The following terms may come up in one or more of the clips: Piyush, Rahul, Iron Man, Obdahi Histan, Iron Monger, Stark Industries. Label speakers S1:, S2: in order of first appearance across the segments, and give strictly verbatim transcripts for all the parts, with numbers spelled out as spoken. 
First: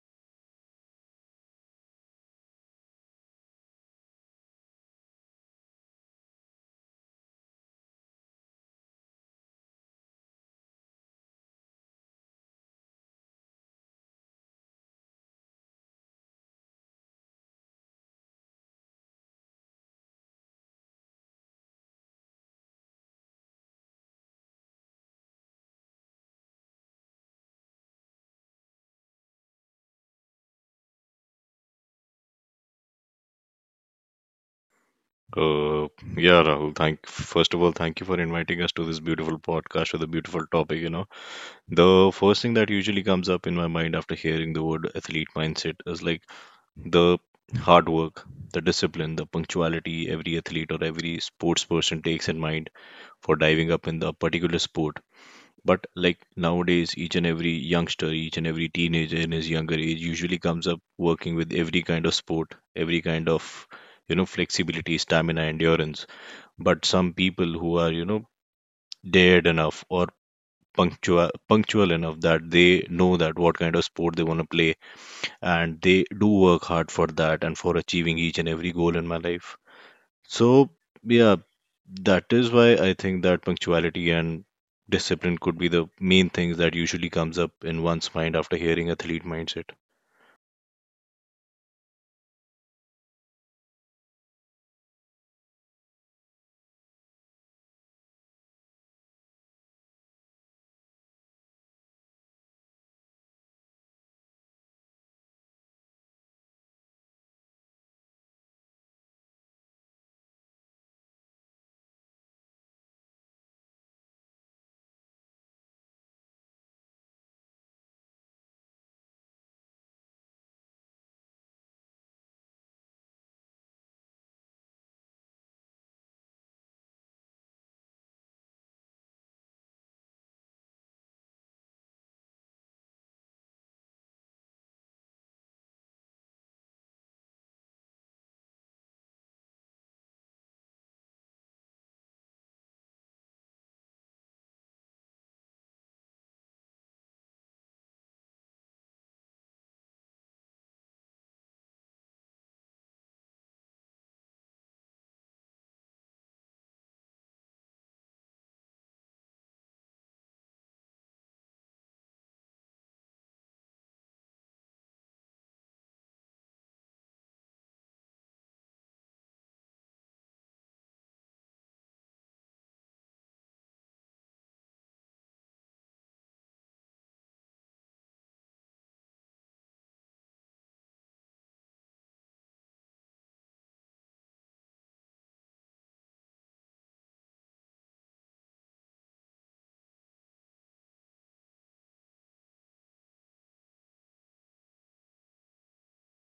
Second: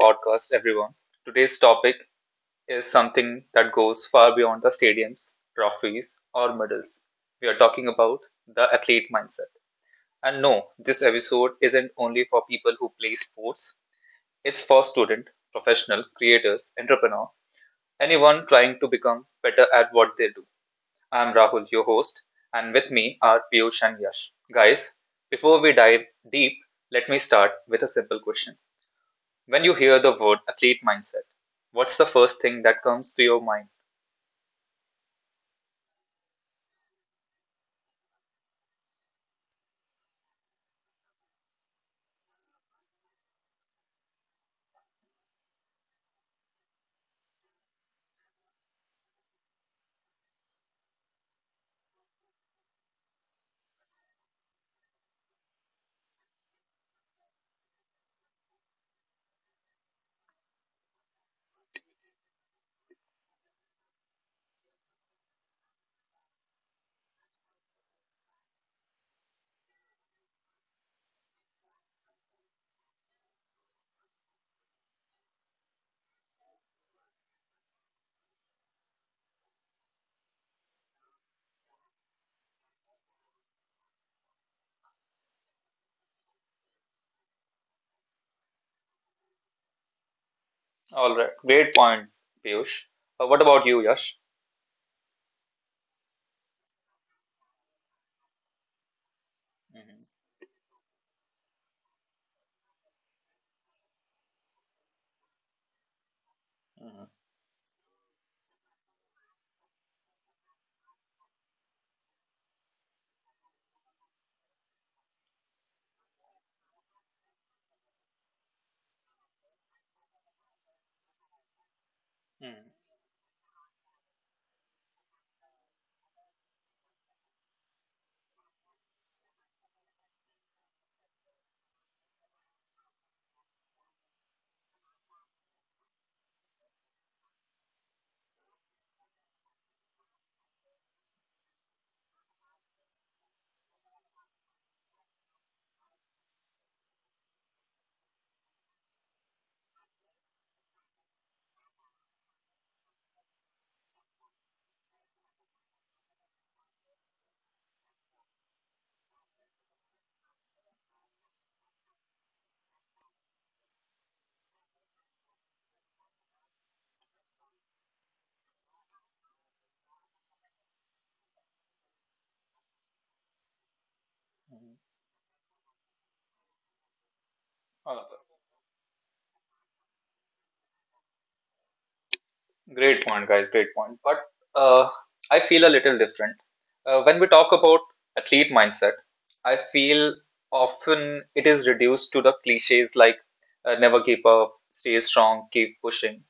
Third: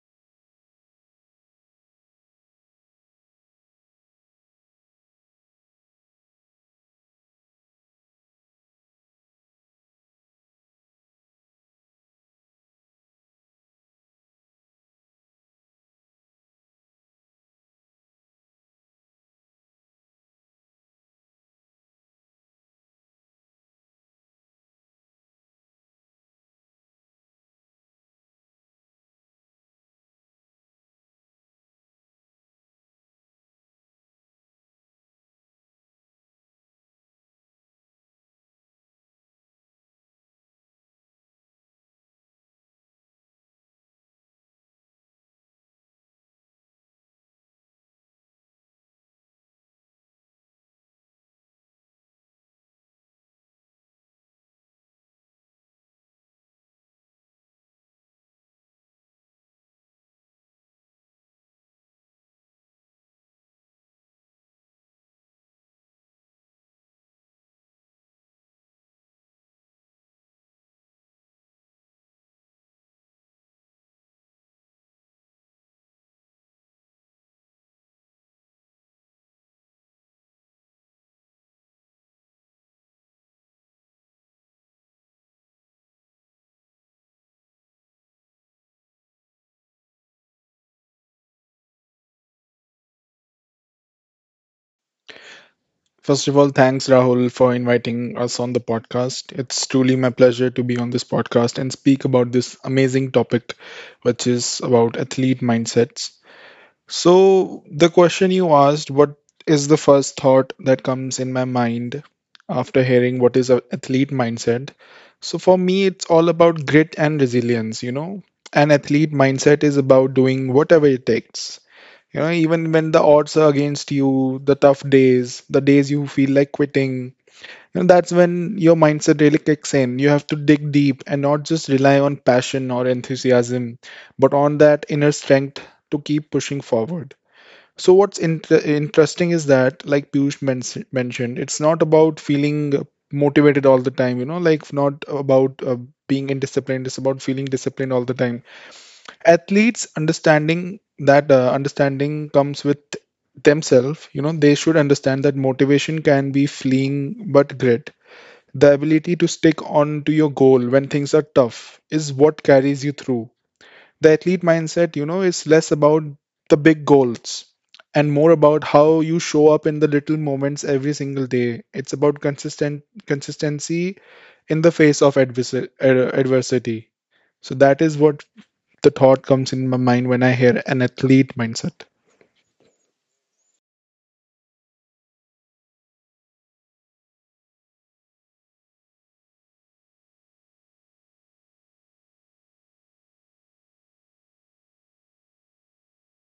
S1: podcast, everyone. Today's topic is something that goes far beyond the stadiums, trophies, or medals. We are talking about the athlete mindset. And no, this episode isn't only for people who play sports, it's for students, professional, creators, entrepreneur, anyone trying to become better at what they do. I'm Rahul, your host, and with me are Piyush and Yash. Guys, before we dive deep, let me start with a simple question. When you hear the word athlete mindset, what's the first thing that comes to your mind?
S2: Uh, yeah, Rahul, thank first of all, thank you for inviting us to this beautiful podcast with a beautiful topic. You know, the first thing that usually comes up in my mind after hearing the word athlete mindset is like the hard work, the discipline, the punctuality every athlete or every sports person takes in mind for diving up in the particular sport. But like nowadays, each and every youngster, each and every teenager in his younger age usually comes up working with every kind of sport, every kind of you know flexibility, stamina, endurance, but some people who are you know dared enough or punctual punctual enough that they know that what kind of sport they want to play, and they do work hard for that and for achieving each and every goal in my life. So yeah, that is why I think that punctuality and discipline could be the main things that usually comes up in one's mind after hearing athlete mindset.
S1: All right, great point, Piyush. Uh, what about you, Yash?
S3: First of all, thanks Rahul for inviting us on the podcast. It's truly
S1: Mm-hmm.
S3: my pleasure to be on this podcast and speak about this amazing topic, which is about athlete mindsets.
S1: Mm-hmm.
S3: So, the question you asked, what is the first thought that comes in my mind after hearing what is an athlete mindset? So, for me, it's all about grit and resilience, you know. An athlete mindset is about doing whatever it takes. You know, even when the odds are against you, the tough days, the days you feel like quitting, you know, that's when your mindset really kicks in. You have to dig deep and not just rely on passion or enthusiasm, but on that inner strength to keep pushing forward. So what's inter interesting is that, like Piyush men mentioned, it's not about feeling motivated all the time, you know, like not about uh, being indisciplined. It's about feeling disciplined all the time. Athletes understanding that uh, understanding comes with themselves. You know they should understand that motivation can be fleeing, but grit, the ability to stick on to your goal when things are tough, is what carries you through. The athlete mindset you know is less about the big goals and more about how you show up in the little moments every single day. It's about consistent consistency in the
S1: Mm-hmm.
S3: face of adversa- uh, adversity. So that
S1: All
S3: is
S1: right.
S3: what the thought comes in my mind when I hear an athlete mindset.
S1: Great point, guys. Great point. But uh, I feel a little different. Uh, when we talk about athlete mindset, I feel often it is reduced to the cliches like uh, never give up, stay strong, keep pushing.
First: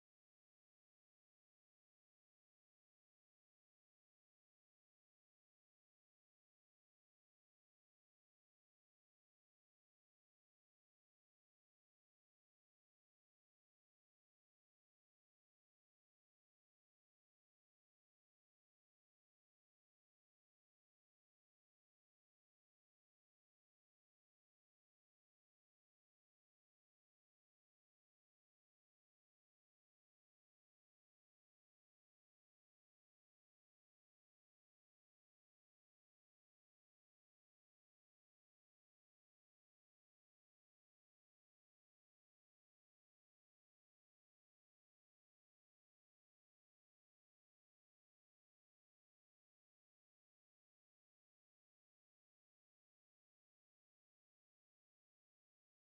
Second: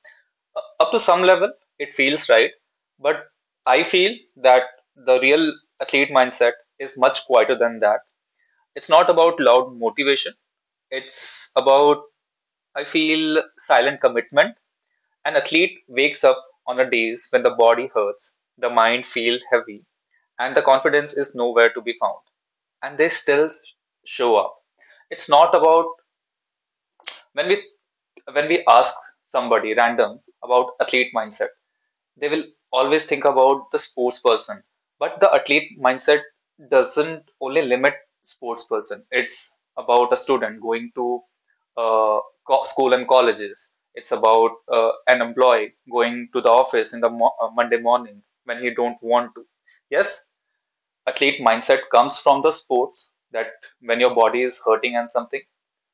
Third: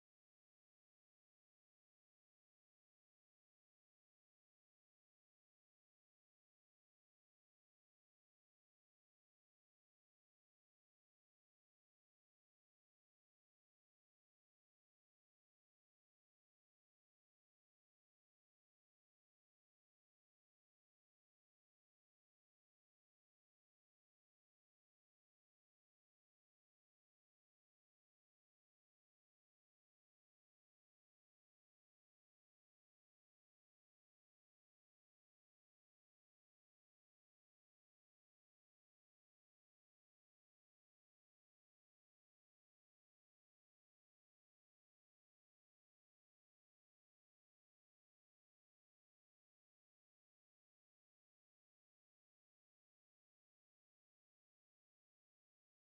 S1: Uh, up to some level, it feels right. But I feel that the real athlete mindset is much quieter than that. It's not about loud motivation, it's about, I feel, silent commitment. An athlete wakes up on the days when the body hurts, the mind feels heavy, and the confidence is nowhere to be found. And they still show up. It's not about when we when we ask somebody random about athlete mindset, they will always think about the sports person. But the athlete mindset doesn't only limit sports person. It's about a student going to uh, co- school and colleges. It's about uh, an employee going to the office in the mo- uh, Monday morning when he don't want to. Yes, athlete mindset comes from the sports that when your body is hurting and something,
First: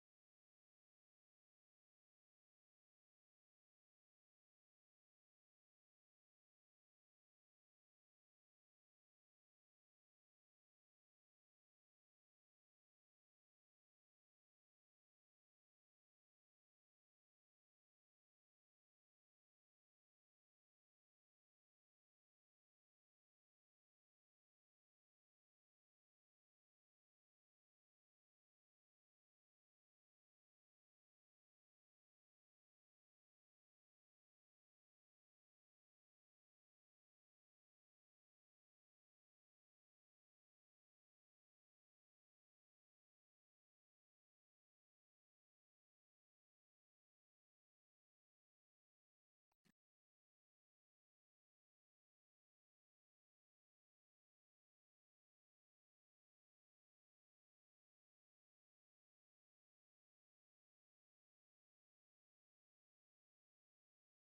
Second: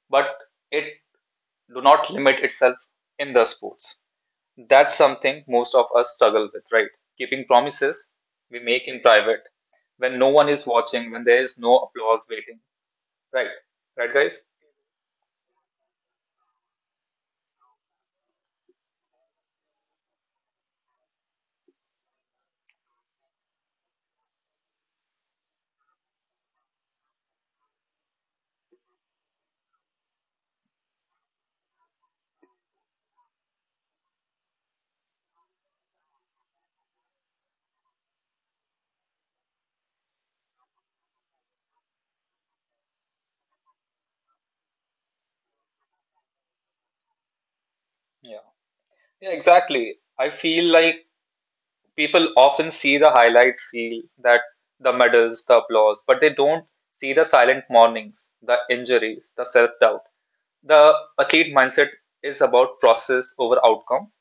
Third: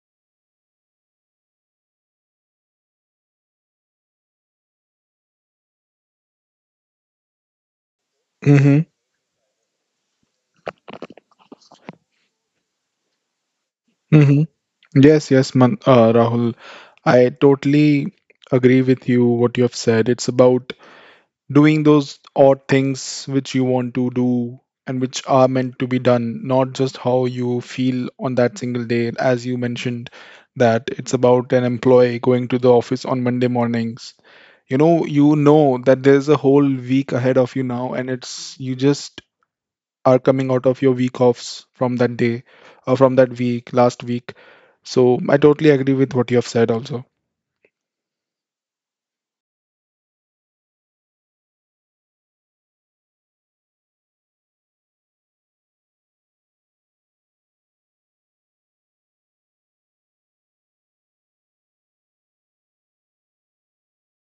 S1: but it do not limit itself in the sports. That's something most of us struggle with, right? Keeping promises we
S3: Mm-hmm.
S1: make in private when no one is watching, when there is no applause waiting, right? Right, guys?
S3: Mm-hmm. Yes, yes, Man, uh, Rahul. I totally agree with you what you have said. It's about doing those odd things which you want to do and which are meant to be done, not just how you feel on that single day. As you mentioned, that it's about an employee going to the office on Monday mornings. You know, you know that there's a whole week ahead of you now, and it's you just are coming out of your week offs from that day or from that week, last week. So I totally agree with what you have said also.
S1: Yeah. Yeah, exactly. I feel like people often see the highlight reel, that the medals, the applause, but they don't see the silent mornings, the injuries, the self doubt. The athlete mindset is about process over outcome.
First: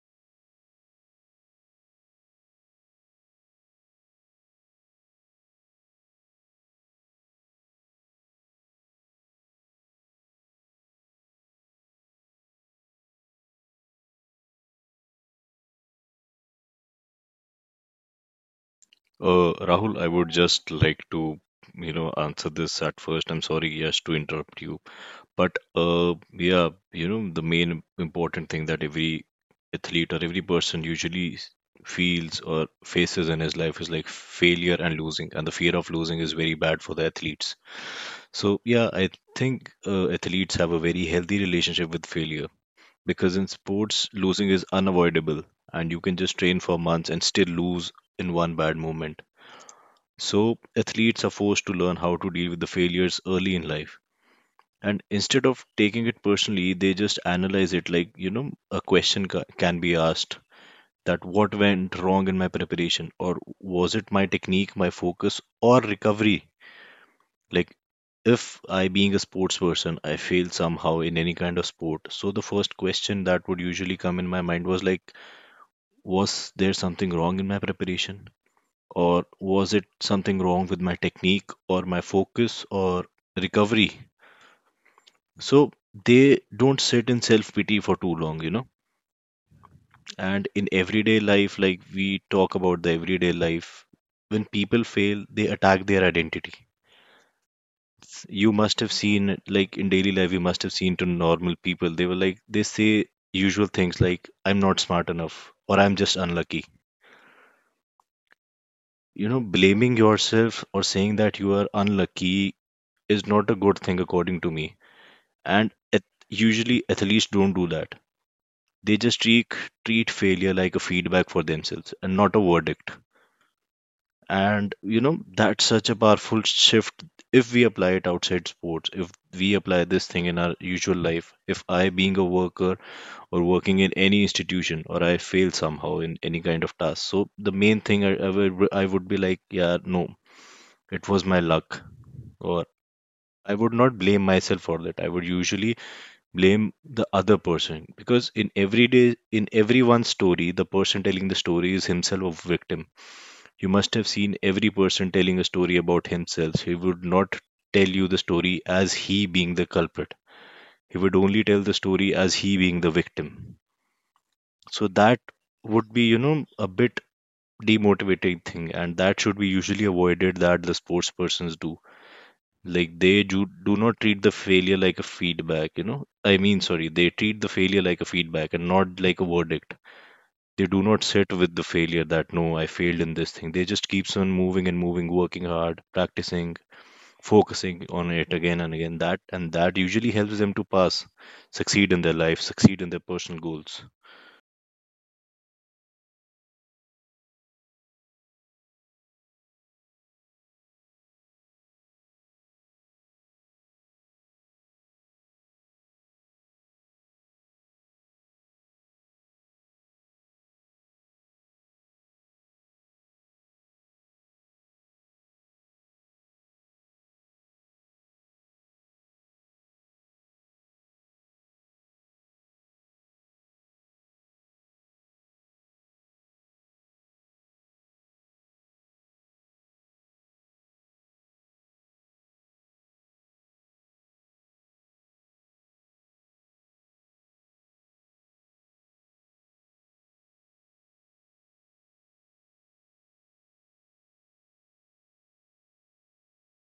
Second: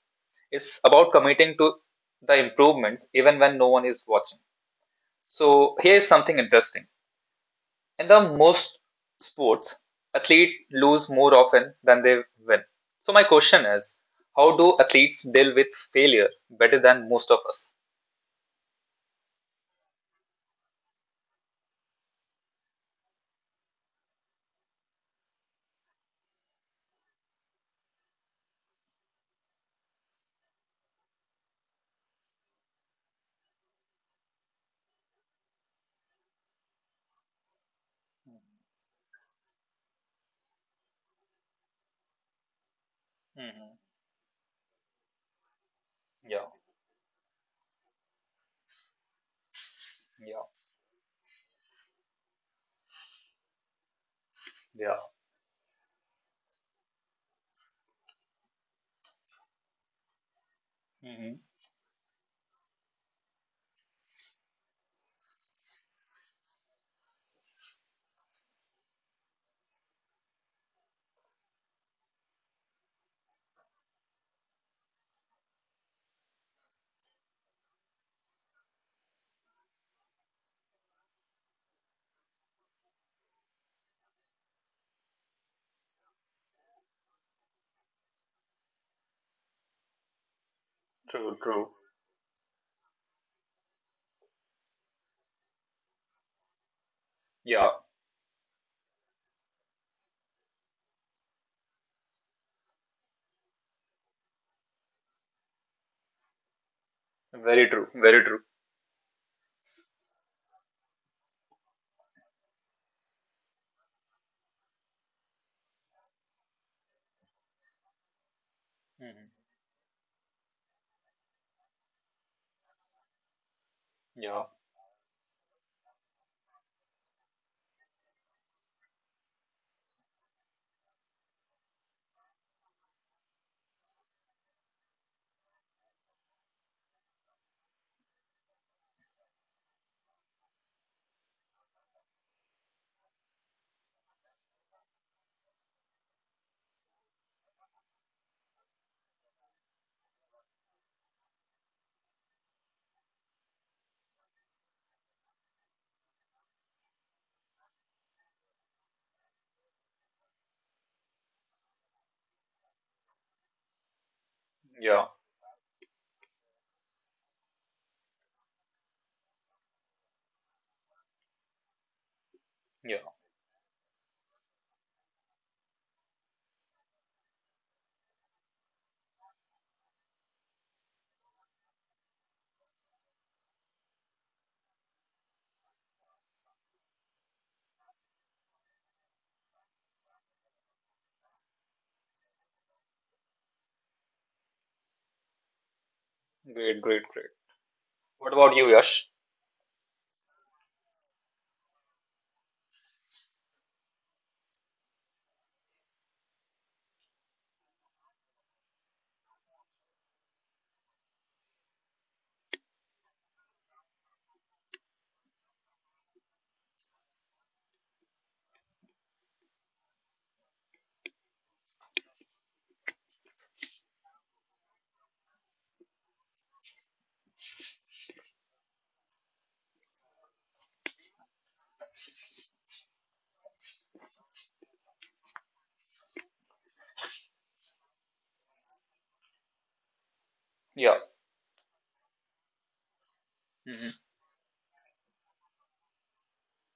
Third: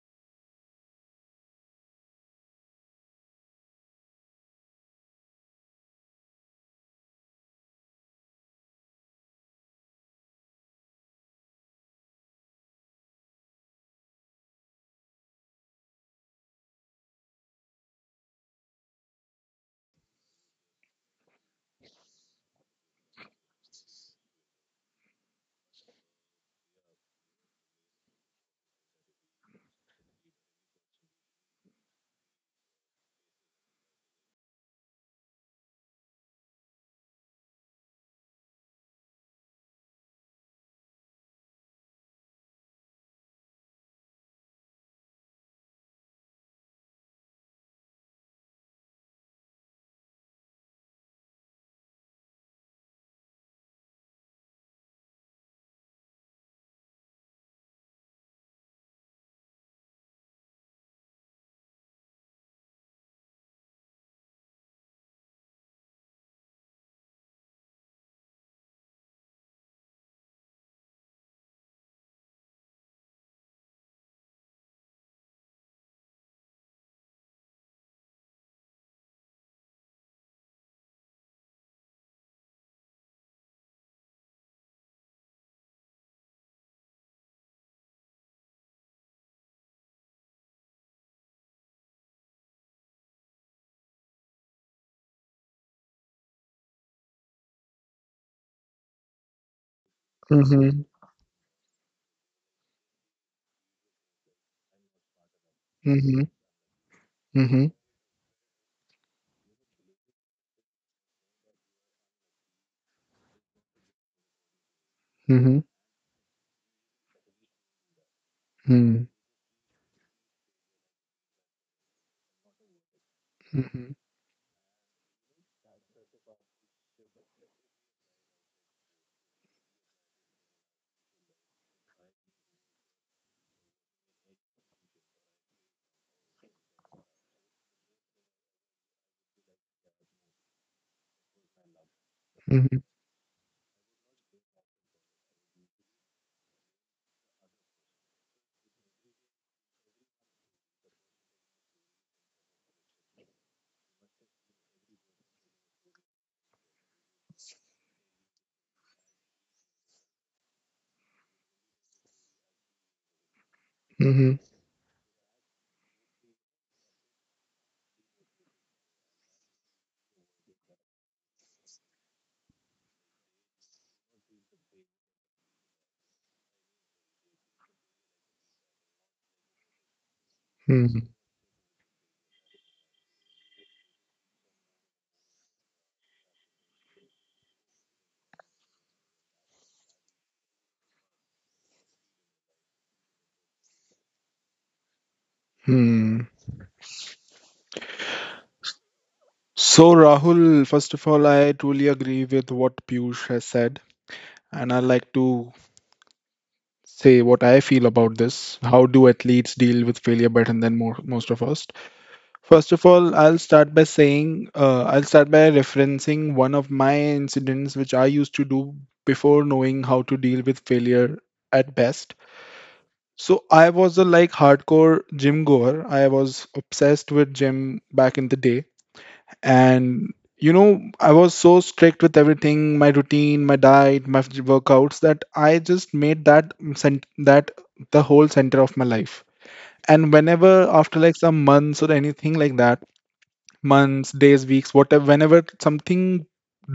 S1: It's about committing to the improvements even when no one is watching. So here's something interesting. In the most sports, athletes lose more often than they win. So my question is, how do athletes deal with failure better than most of us?
S2: uh, Rahul, I would just like to you know answer this at first. I'm sorry, yes, to interrupt you. But uh, yeah, you know, the main important thing that every athlete or every person usually s- feels or faces in his life is like failure and losing, and the fear of losing is very bad for the athletes. So yeah, I think uh, athletes have a very healthy relationship with failure because in
S1: Mm-hmm.
S2: sports, losing is unavoidable, and you can just
S1: Yeah,
S2: train for months and still lose in one bad moment.
S1: yeah,
S2: So athletes are forced to learn how to deal with the failures early in life,
S1: yeah.
S2: and instead of taking it personally they just analyze it. Like you know, a question ca- can be asked that
S1: Mm-hmm.
S2: what went wrong in my preparation, or was it my technique, my focus, or recovery. Like if I being a sports person I failed somehow in any kind of sport, so the first question that would usually come in my mind was like, was there something wrong in my preparation, or was it something wrong with my technique or my focus or recovery. So they don't sit in self pity for too long, you know. And in everyday
S1: True,
S2: life,
S1: true.
S2: like we talk about the everyday life, when people fail they attack their identity.
S1: Yeah,
S2: You must have seen like in daily life, you must have
S3: Mm-hmm.
S2: seen to normal people they were like they say usual things like I'm not smart enough or I'm just
S3: Mm-hmm.
S2: unlucky.
S3: Mm-hmm.
S1: very true, very true.
S2: You know, blaming yourself or saying that you are unlucky is not a good thing according to me.
S3: Mm-hmm.
S2: And ath- usually athletes don't do that. They
S3: Mm-hmm.
S2: just
S1: Mm-hmm.
S2: treat treat failure like a feedback for themselves and not a verdict.
S3: Mm-hmm.
S1: Yeah,
S2: And you know, that's such a powerful shift if we apply it outside sports. If we apply this thing in our usual life, if I being a worker or working in any institution or I fail somehow in any kind of task, so the main thing i, I, would, I would be like, yeah no, it was my luck, or I would not blame myself for that, I would usually blame the other person, because in every day, in everyone's story the person telling the story is himself a victim. You must have seen every person telling a story about himself, he would not tell you the story as he being the culprit, he would only tell the story as he being the victim.
S3: Mm-hmm.
S2: So
S1: yeah,
S2: that would be, you know, a bit demotivating thing, and that should be usually avoided, that the sports persons do. Like
S1: yeah.
S2: they do, do not treat the failure like a feedback, you know. I mean, sorry, they treat the failure like a feedback and not like a verdict. They do not
S3: Mm-hmm.
S2: sit with the failure that no, I failed in this thing. They just keeps on moving and moving, working hard, practicing, focusing on it again and again. That, and that usually helps them to pass, succeed in their life, succeed in their personal goals.
S3: Hmm.
S1: Great, great, great. What about you, Yash?
S3: So, Rahul, first of all, I truly agree with what Piyush has said, and I like to say what I feel about this. How do athletes deal with failure better than more, most of us? First of all, I'll start by saying, uh, I'll start by referencing one of my incidents which I used to do before knowing how to deal with failure at best. So I was a like hardcore gym goer. I was obsessed with gym back in the day. And you know, I was so strict with everything, my routine, my diet, my f- workouts that I just made that cent- that the whole center of my life. And whenever
S1: Yeah.
S3: after like some months or anything like that,
S1: Mm-hmm.
S3: months, days, weeks, whatever, whenever something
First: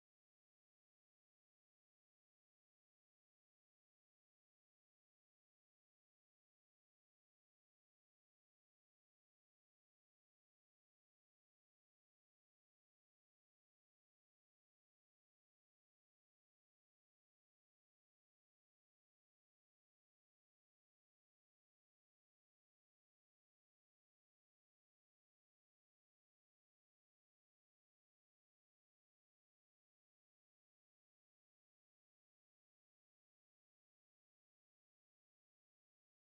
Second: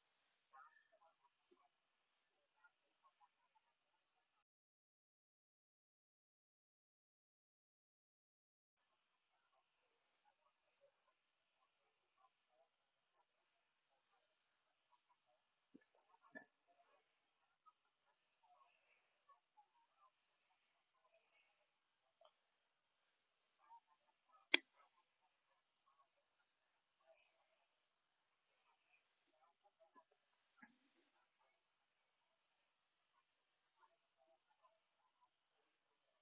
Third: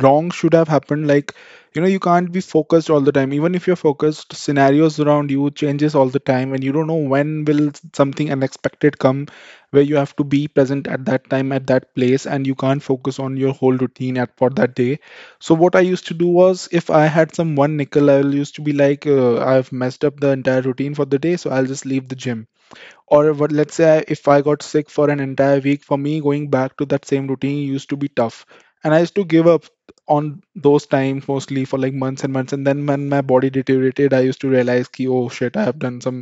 S3: wrong should have happened, like you know you can't be focused all the time. Even if you're focused, scenarios around you changes all the time, and you don't know when will something unexpected come where you have to be present at that time at that place, and you can't focus on your whole routine at for that day. So what I used to do was, if I had some one nickel, I will used to be like, uh, I've messed up the entire routine for the day, so I'll just leave the gym. Or what, let's say I- if I got sick for an entire week, for me going back to that same routine used to be tough, and I used to give up on those times mostly for like months and months. And then when my body deteriorated, I used to realize ki, oh shit, i have done some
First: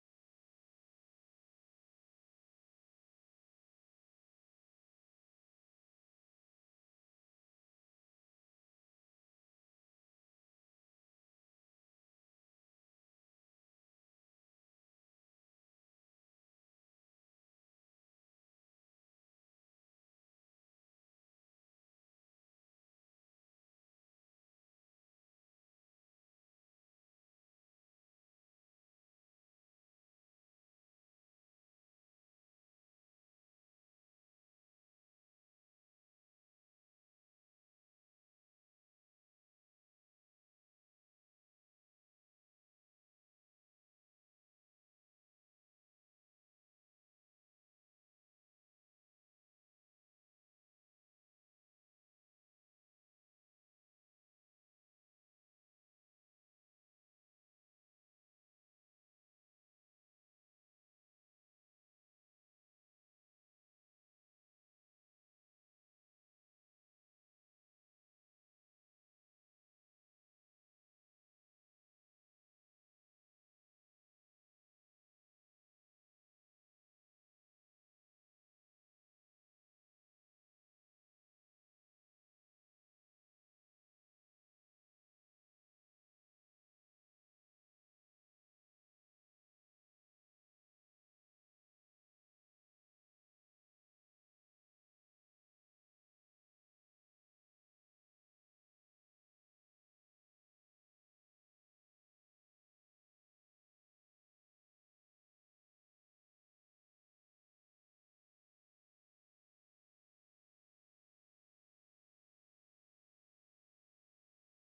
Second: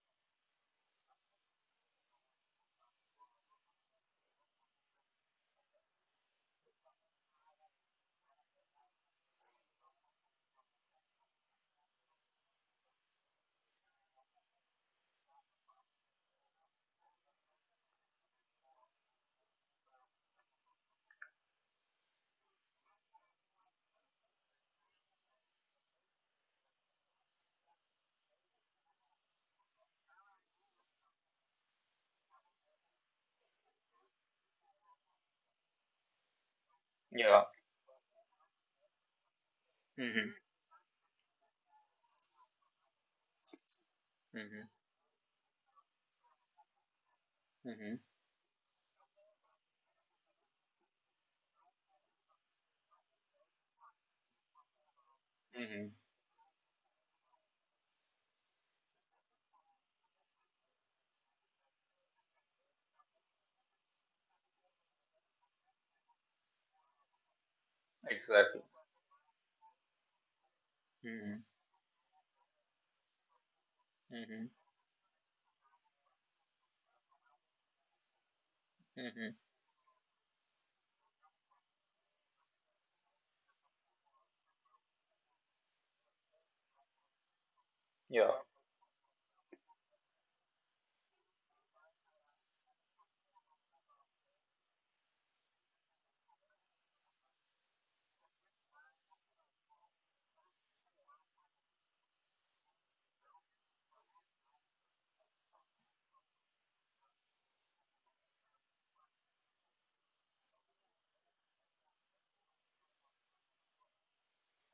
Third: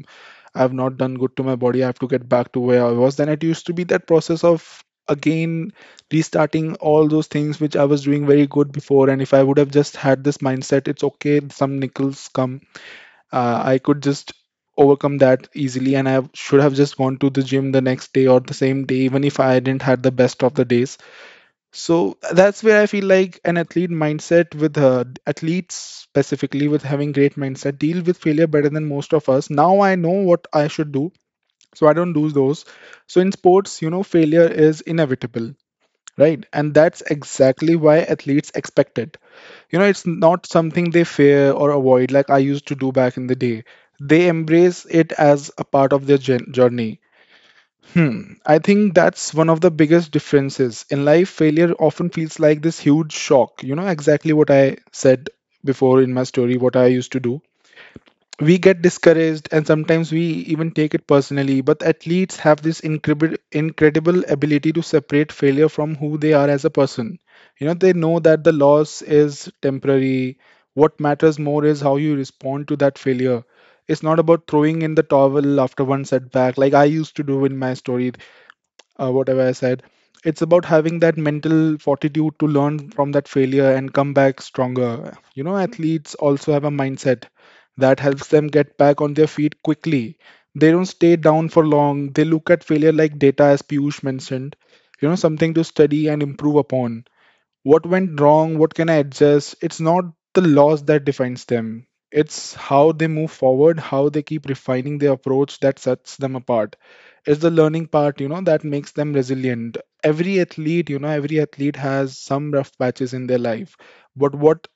S3: I have not done good to my body. I have to get back to where I was. Then it used to be that process of again restarting all those things which I was doing very good before. And if I would have just had this mindset, it's okay, some nickels come. uh, I could just overcome that easily, and I should have just gone to the gym the next day or the same day, even if I didn't had the best of the days. So that's where I feel like an athlete mindset with uh, athletes, specifically with having great mindset, deal with failure better than most of us. Now I know what I should do, so I don't do those. So in sports, you know, failure is inevitable, right? And that's
S1: Yeah.
S3: exactly why athletes expect it. You know it's
S1: Mm-hmm.
S3: not something they fear or avoid, like I used to do back in the day. They embrace it as a part of their jour- journey
S1: Mm-hmm.
S3: hmm I think that's one of the biggest differences. In life, failure often feels like this huge shock, you know exactly what I said
S1: Mm-hmm.
S3: before in my story what I used to do. We get discouraged, and sometimes we even take it personally, but athletes have this incredible incredible ability to separate failure from who they are as a person. You know they know that the
S1: Exactly.
S3: loss is temporary. What matters
S1: Mm-hmm.
S3: more is how you respond to that failure. It's not
S1: Mm-hmm.
S3: about throwing in the towel after one setback, like I used to do in my story, uh,
S1: Mm-hmm.
S3: whatever I said. It's about having that mental fortitude to learn from that failure and come back stronger. You know, athletes also have a mindset that helps
S1: Yeah,
S3: them get back on their feet quickly. They don't stay down for long. They look at failure like data, as Piyush mentioned, you know, something to study and improve upon. What went wrong, what can I adjust. It's not the loss that defines them. It's how they move forward, how they keep refining their approach that sets them apart. It's the learning part, you know, that makes them resilient. Every athlete, you know, every athlete has some rough patches in their life. But what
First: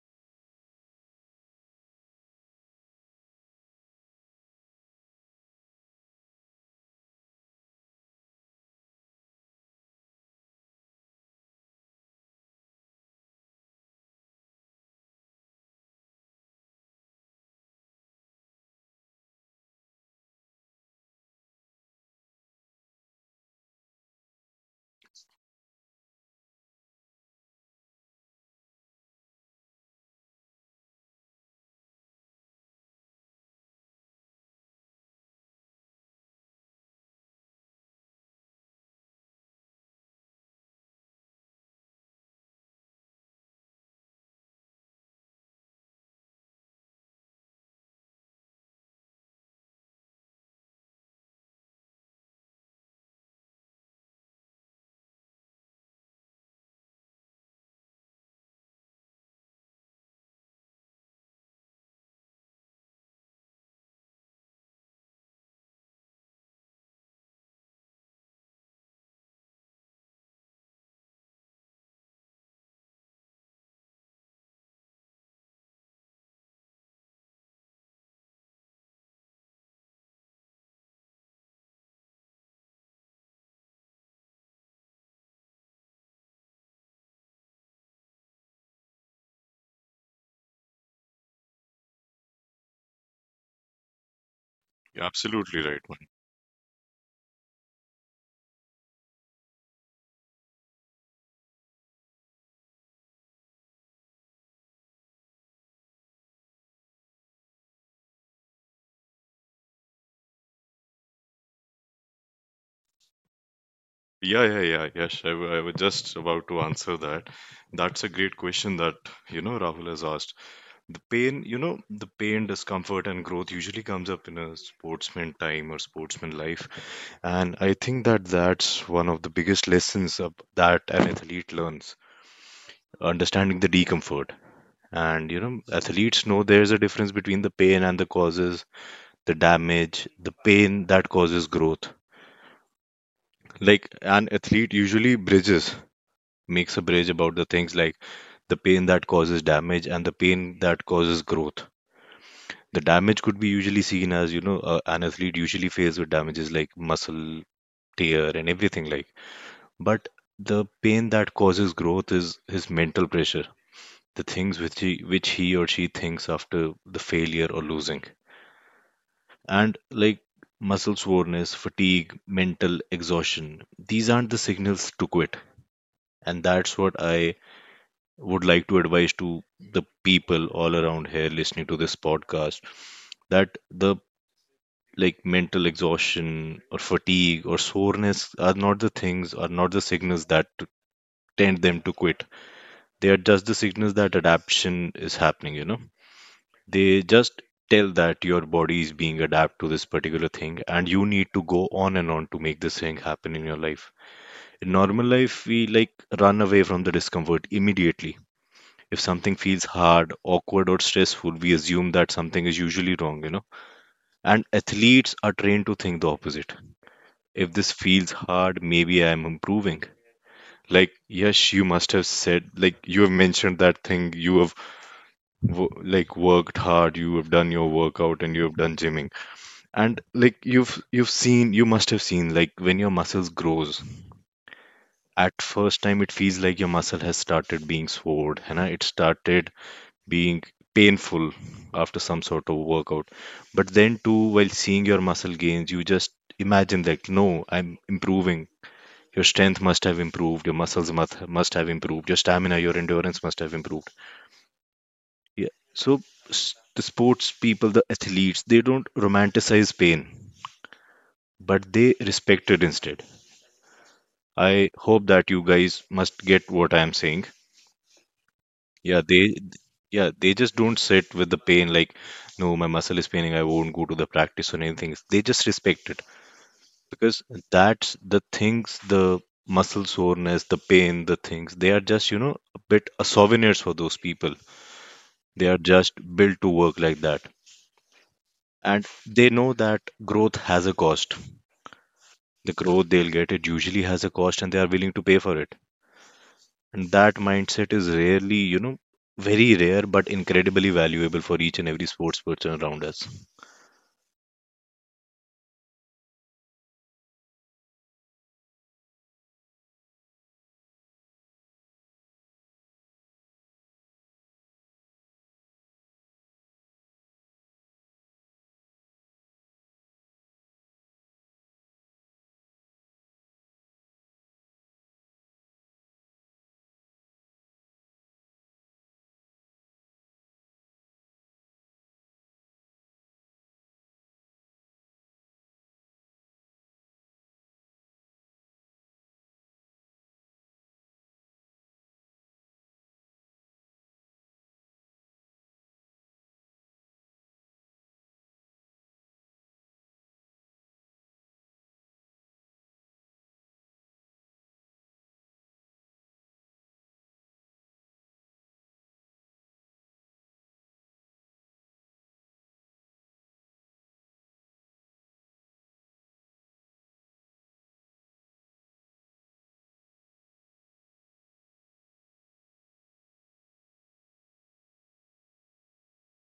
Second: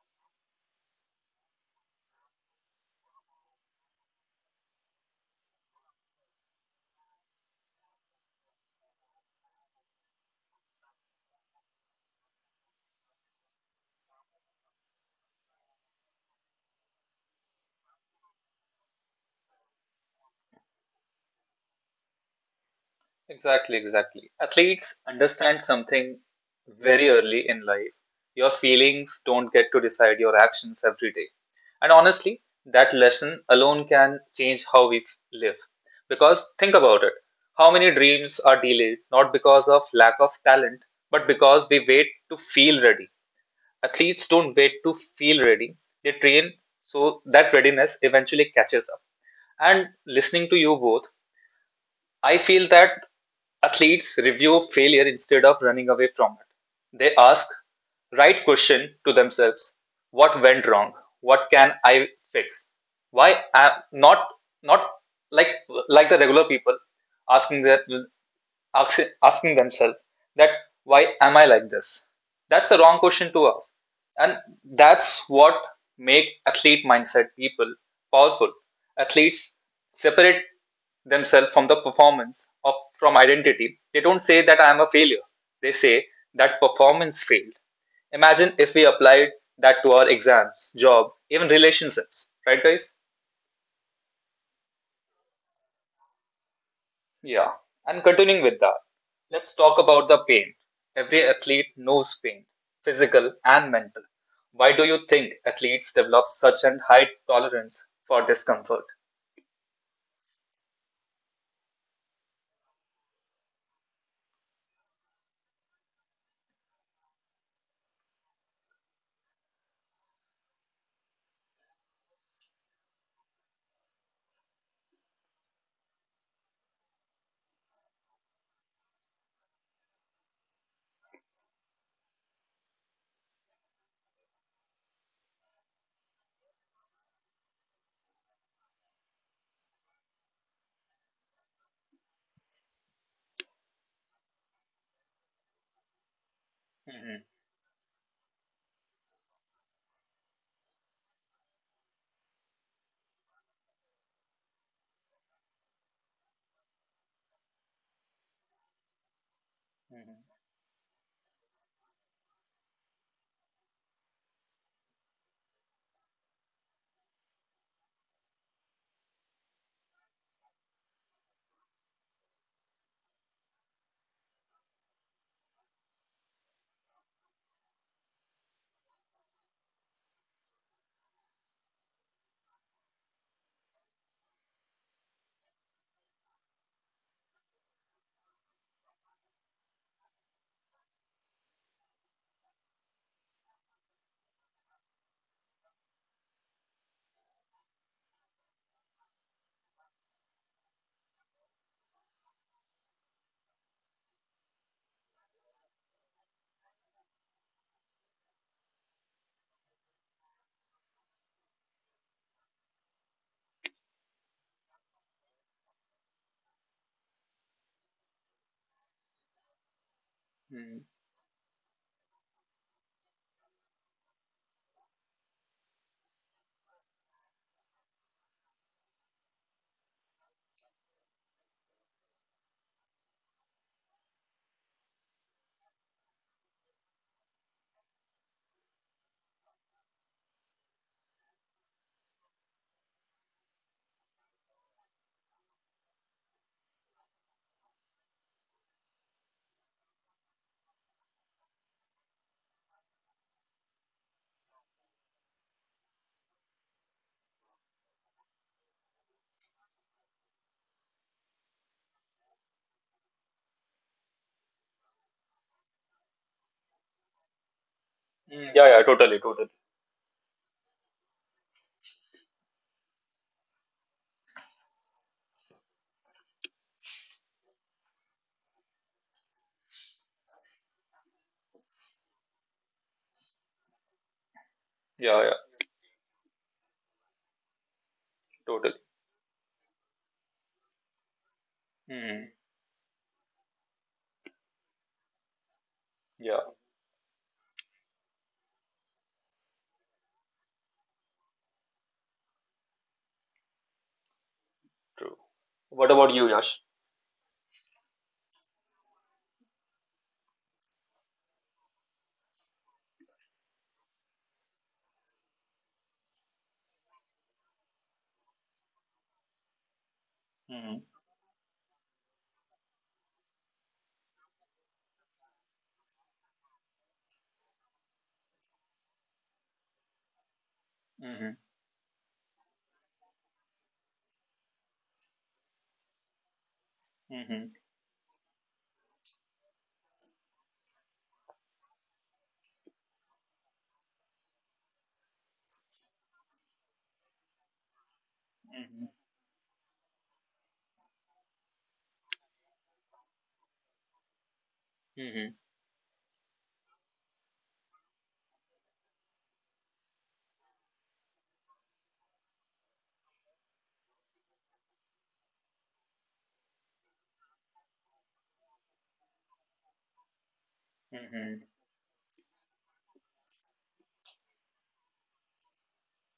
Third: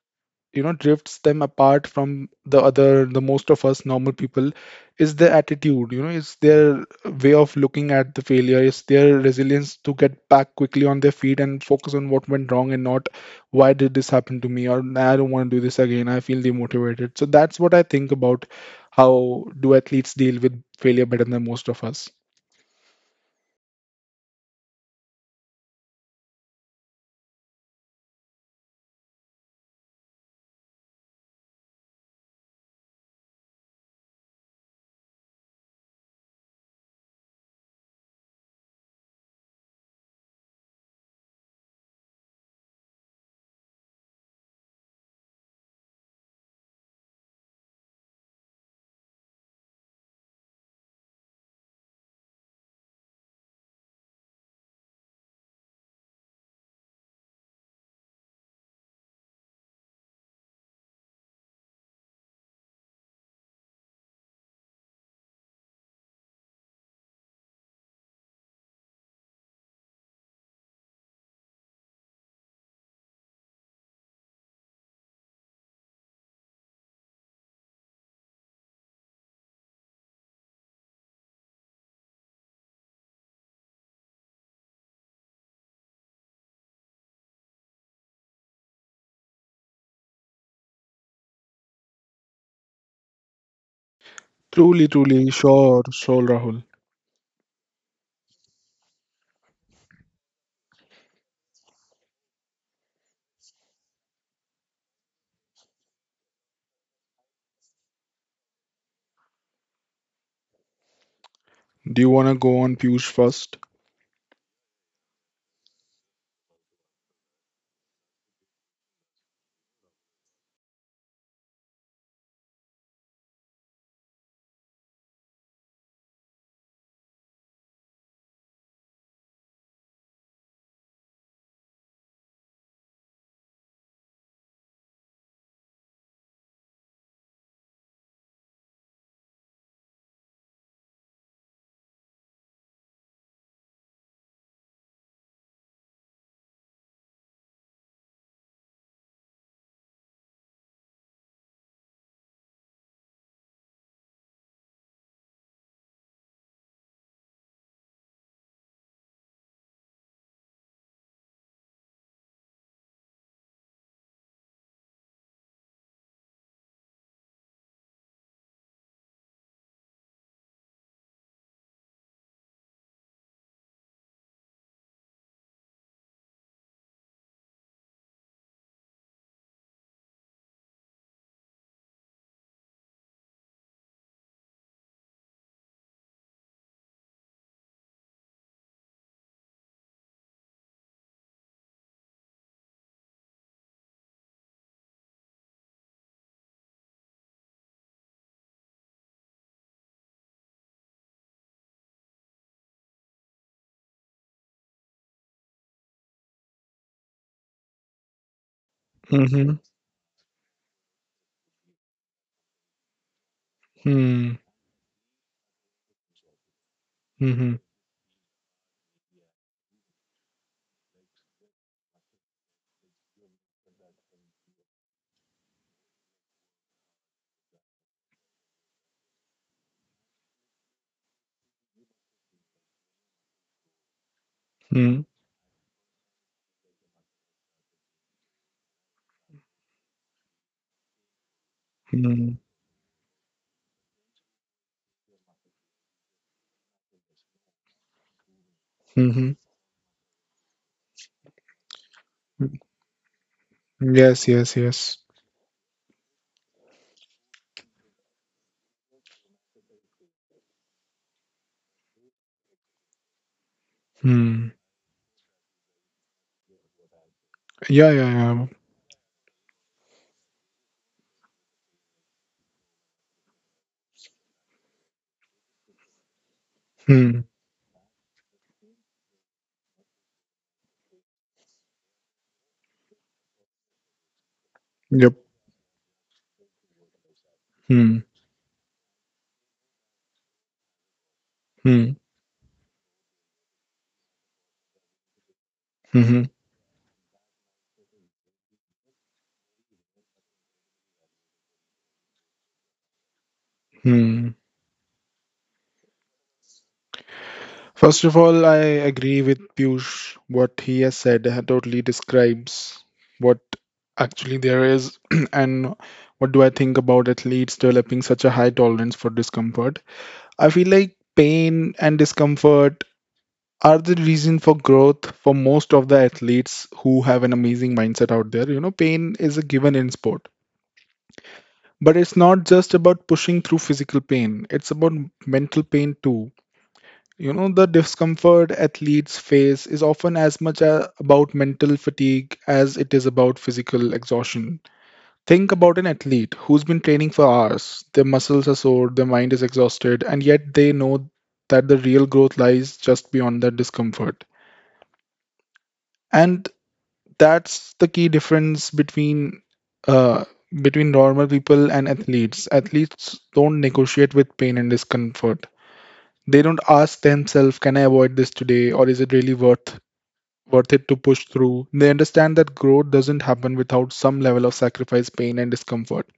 S3: you know drifts them apart from the other, the most of us normal people, is their attitude. You know it's their way of looking at the failure. It's their resilience to get back quickly on their feet and focus on what went wrong and not "why did this happen to me" or "Nah, I don't want to do this again, I feel demotivated." So that's what I think about how do athletes deal with failure better than most of us.
S1: exactly, exactly. Athletes understand something very early in life. Your feelings don't get to decide your actions every day. And honestly, that lesson alone can change how we f- live. Because think about it, how many dreams are delayed not because of lack of talent, but because we wait to feel ready. Athletes don't wait to feel ready, they train so that readiness eventually catches up. And listening to you both, I feel that athletes review failure instead of running away from it. They ask right question to themselves, what went wrong, what can I fix, why am not not like like the regular people, asking that asking themselves that, why am I like this? That's the wrong question to ask, and that's what make athlete mindset people powerful. Athletes separate themselves from the performance or from identity. They don't say that I am a failure. They say that performance failed. Imagine if we applied that to our exams, job, even relationships, right, guys?
S3: Truly, truly,
S2: Absolutely right.
S3: sure, sure, Rahul.
S1: Yeah. And continuing with that, let's talk about the pain. Every athlete knows pain, physical and mental. Why do you think athletes develop such an high tolerance for discomfort?
S3: Do you want to go on, Piyush first?
S2: Yeah, yeah, yeah. Yes, I, w- I was just about to answer that. That's a great question that, you know, Rahul has asked. The pain, you know, the pain, discomfort, and growth usually comes up in a sportsman time or sportsman life. And I think that that's one of the biggest lessons of, that an athlete learns, understanding the discomfort. And you know, athletes know there's a difference between the pain and the causes, the damage, the pain that causes growth. Like an athlete usually bridges, makes a bridge
S1: Hmm.
S2: about the things like the pain that causes damage and the pain that causes growth. The damage could be usually seen as, you know, uh, an athlete usually faced with damages like muscle tear and everything like. But
S1: Hmm.
S2: the pain that causes growth is his mental pressure, the things which he, which he or she thinks after the failure or losing, and like muscle soreness, fatigue, mental exhaustion. These aren't the signals to quit, and that's what I would like to advise to the people all around here listening to this podcast, that the like mental exhaustion or fatigue or soreness are not the things, are not the signals that t- tend them to quit. They are just the signals that adaptation is happening, you know. They just tell that your body is being adapt to this particular thing and you need to go on and on to make this thing happen in your life. In normal life, we like run away from the discomfort immediately. If something feels
S3: Mm-hmm.
S2: hard, awkward, or stressful, we assume that something is usually wrong, you know.
S3: Mm-hmm.
S2: And athletes are trained to think the opposite: if this feels hard, maybe I'm improving. Like,
S1: Hmm.
S2: yes, you must have said, like, you have mentioned that thing, you have wo- like worked hard, you have done your workout and you have done gymming. And like you've you've seen, you must have seen like when your muscles grows,
S3: Mm-hmm.
S2: at first time it feels like your muscle has started being sore, and it started being painful after some
S3: Mm-hmm.
S2: sort of workout. But then too, while seeing your muscle gains, you just imagine that no, I'm improving. Your strength must have improved, your muscles must, must have improved, your stamina,
S3: Mm.
S2: your endurance must have improved.
S3: Yes, yes, yes.
S2: Yeah. So s- the sports people, the athletes, they don't romanticize pain, but they respect it instead.
S3: Hmm.
S2: I hope that you guys must get what I am saying.
S3: Yeah, yeah, yeah.
S1: Mm, yeah, yeah,
S2: Yeah,
S1: totally,
S2: they
S1: totally.
S2: yeah, they just don't sit with the pain like, no, my muscle is paining, I won't go to the practice or anything. They just respect it, because
S3: Hmm.
S2: that's the things, the muscle soreness, the pain, the things, they are just you know a bit a souvenirs for those people.
S3: Yep.
S1: Yeah, yeah,
S2: They are just built to work like that,
S3: Hmm.
S1: totally.
S2: and they know that growth has a cost.
S3: Hmm.
S1: Hmm.
S2: The growth they'll get it usually has a cost, and they are willing to pay for it.
S3: Hmm.
S1: Yeah,
S2: And that mindset is rarely, you know, very rare but incredibly valuable for each and every sports person around us.
S3: Hmm.
S1: true. What about you, Yash?
S3: First of all, I agree with Piyush. What he has said uh, totally describes what actually there is, and what do I think about athletes developing such a high tolerance for discomfort. I feel
S1: Hmm.
S3: like pain and discomfort are the reason for growth for most of the athletes who have an amazing mindset out there. You know, pain is a given in sport,
S1: Hmm.
S3: but it's not just about pushing through physical pain, it's about mental pain too. You
S1: Hmm.
S3: know the discomfort athletes face is often as much a- about mental fatigue as it is about physical exhaustion. Think about an athlete who's been training for hours, their muscles are
S1: Hmm.
S3: sore, their mind is exhausted, and yet they know that the real growth lies just beyond that discomfort.
S1: Hmm.
S3: And that's the key difference between uh, between normal people and athletes. Athletes don't negotiate with pain and discomfort. They don't ask themselves, "Can I avoid this today, or is it really worth worth it to push
S1: Hmm.
S3: through?" They understand that growth doesn't happen without some level of sacrifice, pain, and discomfort.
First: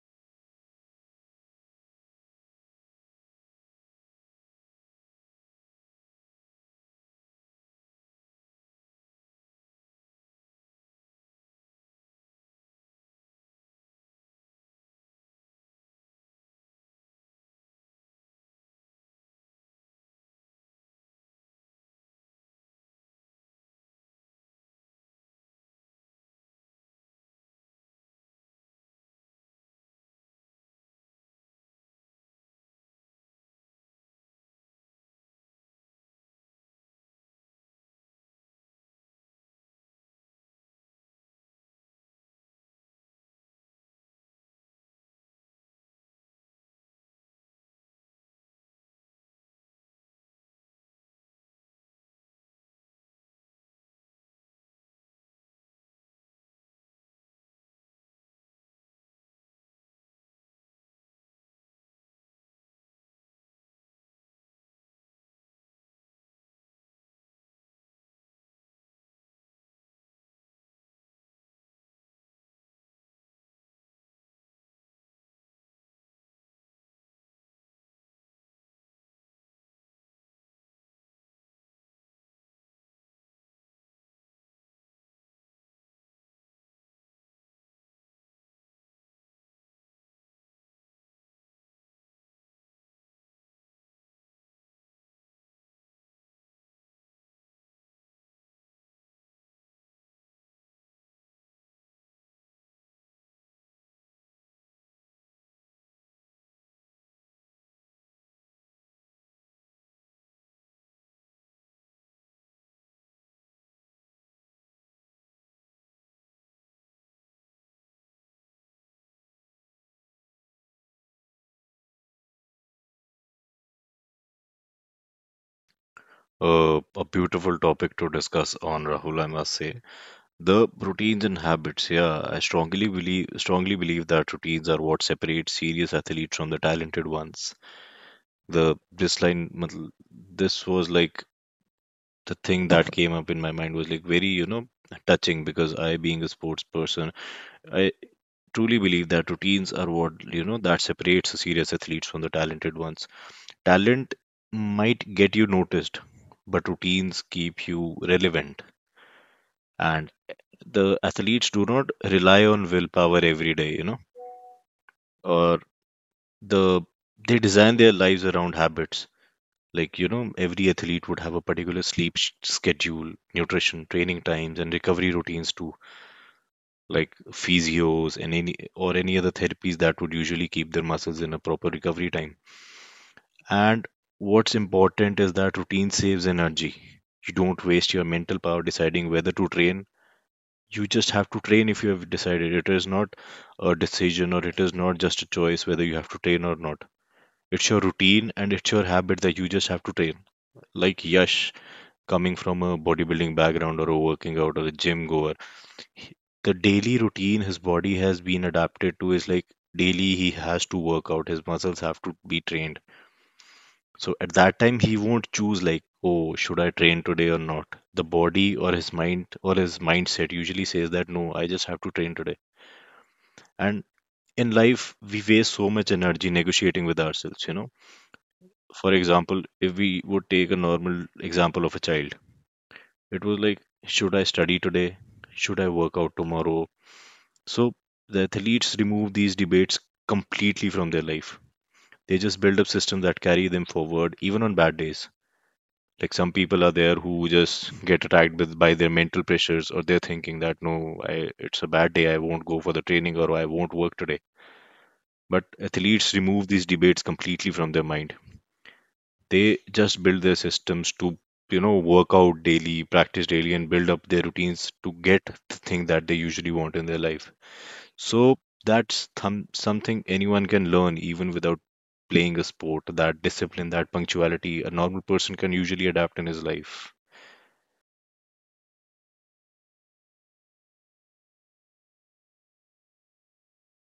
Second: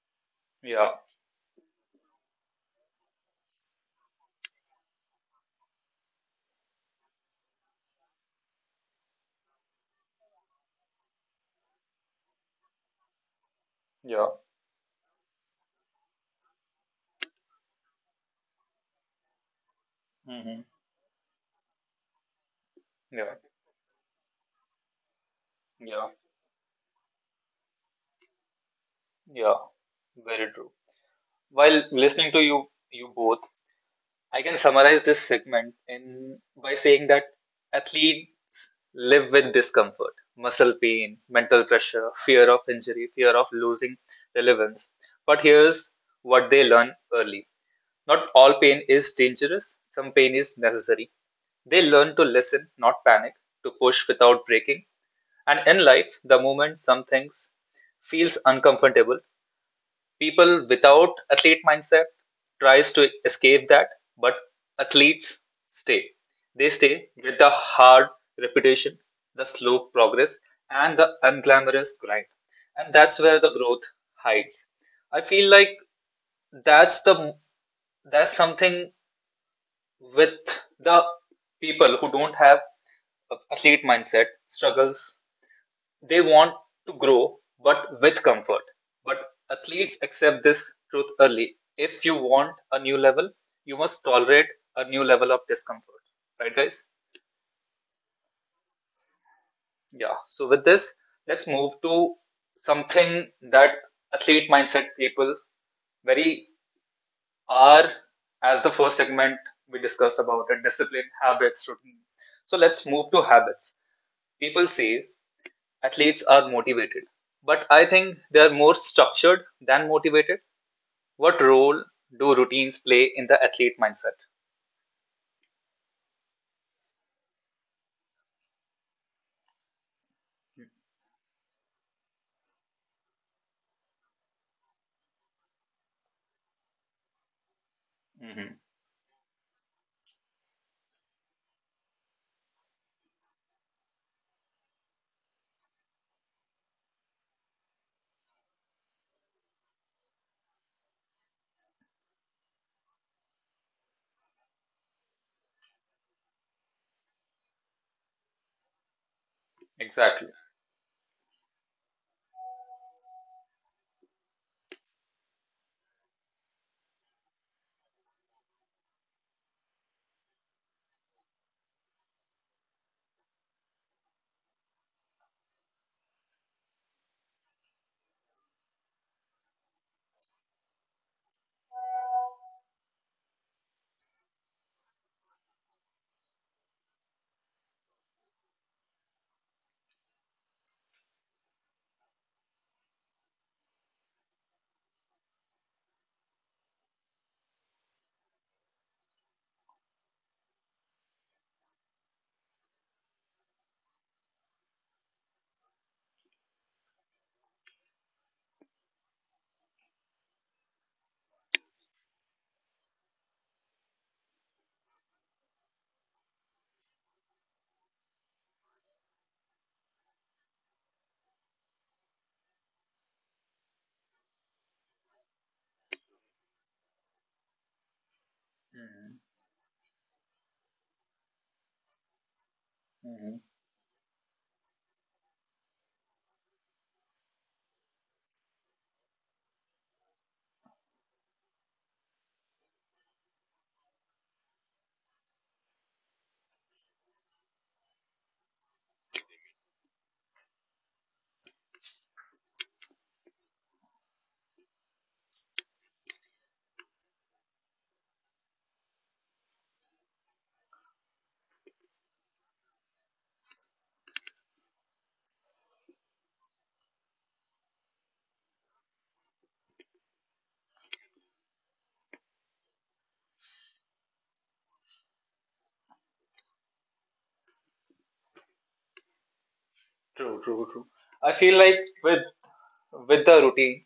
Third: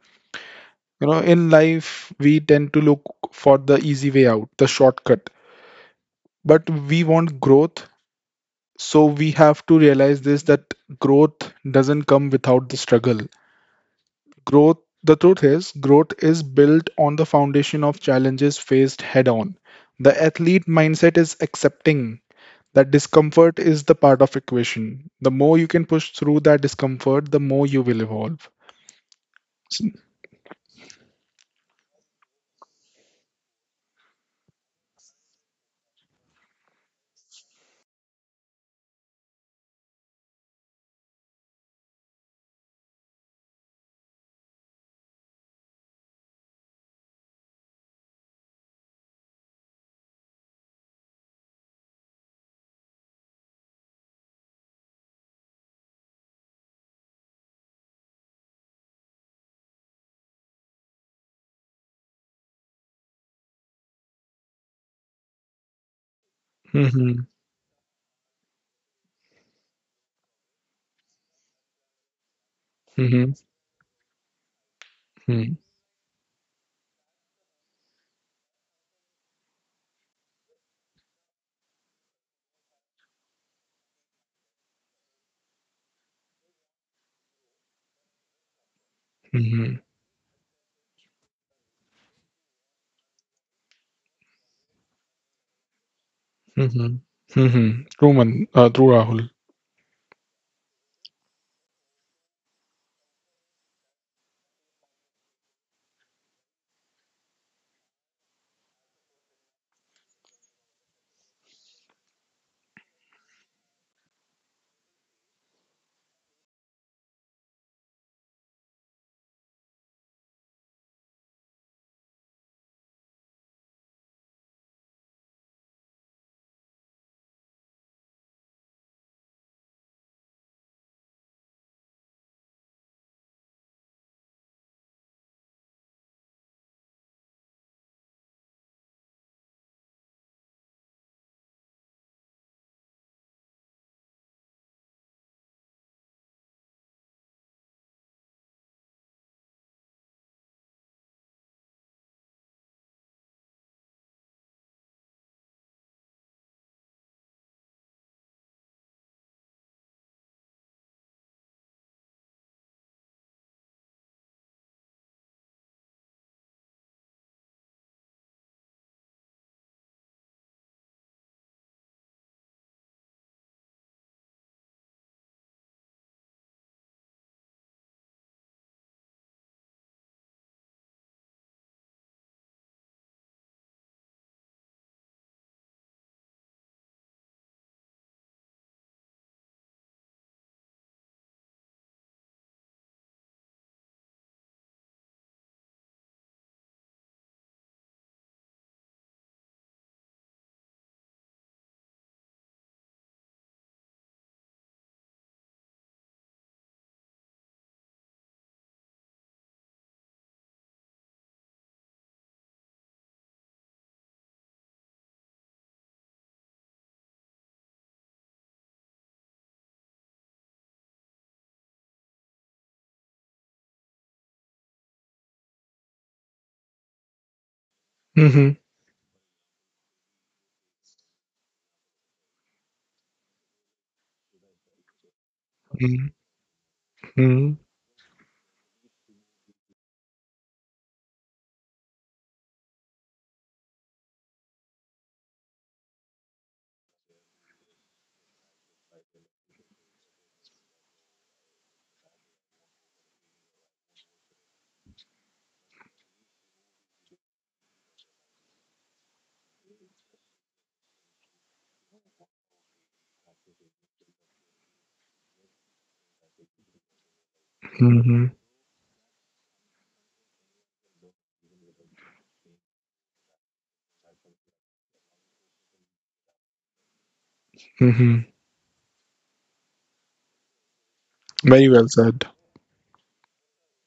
S1: Yeah,
S3: You know, in life, we tend to look for the easy way out, the shortcut. But we want growth, so we have to realize this that growth doesn't come without the struggle.
S1: yeah.
S3: Growth, the truth is, growth is built on the foundation of challenges faced head on. The
S1: Hmm.
S3: athlete mindset is accepting that
S1: Yeah,
S3: discomfort is the part of equation. The more you can
S1: yeah,
S3: push through that discomfort, the more you will evolve.
S1: yeah. Very true. While listening to you, you both, I can summarize this segment in by saying that athletes live with discomfort, muscle pain, mental pressure, fear of injury, fear of losing relevance. But here's what they learn early. Not all pain is dangerous, some pain is necessary. They learn to listen, not panic, to push without breaking. And in life, the moment some things feels uncomfortable, people without athlete mindset tries to escape that, but athletes stay. They stay
S3: Mm-hmm,
S1: with the hard repetition, the slow progress, and the unglamorous grind. And that's
S3: mm-hmm,
S1: where the growth hides. I feel
S3: mm-hmm,
S1: like that's the that's something with the people who don't have a athlete mindset struggles, they want to grow, but with comfort. But
S3: mm-hmm,
S1: athletes accept this truth early. If you want a new level, you must tolerate a new level of discomfort. Right, guys?
S3: mm-hmm. Mm-hmm. True, man, uh, true, Rahul.
S1: Yeah. So, with this, let's move to something that athlete mindset people very are. As the first segment, we discussed about it: discipline, habits, routine. So let's move to habits. People says athletes are motivated, but I think they are more structured than motivated. What role do routines play in the athlete mindset?
S2: uh, A beautiful topic to discuss on, Rahul, I must say. The routines and habits, yeah. I strongly believe strongly believe that routines are what separate serious athletes from the talented ones.
S1: Hmm.
S2: The this line, matl- this was like the thing that came up in my mind was like very, you know, touching because I, being a sports person, I truly believe that routines are what, you know, that separates the serious athletes from the talented ones. Talent might get you noticed, but routines keep you relevant. And
S1: Exactly.
S2: the athletes do not rely on willpower every day, you know, or the they design their lives around habits. Like you know, every athlete would have a particular sleep sh- schedule, nutrition, training times, and recovery routines too, like physios and any or any other therapies that would usually keep their muscles in a proper recovery time. And what's important is that routine saves energy. You don't waste your mental power deciding whether to train, you just have to train if you have decided. It is not a decision or it is not just a choice whether you have to train or not. It's your routine and it's your habit that you just have to train. Like Yash, coming from a bodybuilding background or a working out or a gym goer, he- the daily routine his body has been adapted to is like daily he has to work out, his muscles have to be trained. So at that time he won't choose like, oh should I train today or not, the body or his mind or his mindset usually says that no, I just have to train today. And in life we waste so much energy negotiating with ourselves, you know.
S3: Mm-hmm,
S2: For
S1: Mm-hmm.
S2: example, if we would take a normal example of a child, it
S1: Mm-hmm.
S2: was like, should I study today, should I work out tomorrow.
S3: mm-hmm,
S2: So the athletes remove these debates completely from their life. They just build up systems that carry them forward even on bad days. Like some people are there who just get attacked with by their mental pressures, or they're thinking that no, I, it's a bad day, I won't go for the training or I won't work today. But athletes remove these debates completely from their mind. They just build their systems to, you know, work out daily, practice daily, and build up their routines to get the thing that they usually want in their life.
S3: mm-hmm,
S2: So that's thom- something anyone can learn even without playing a sport, that discipline, that punctuality, a normal person can usually adapt in his life.
S3: mm-hmm.
S1: True, true, true. I feel
S3: Very
S1: like
S3: well
S1: with
S3: said.
S1: with the routine,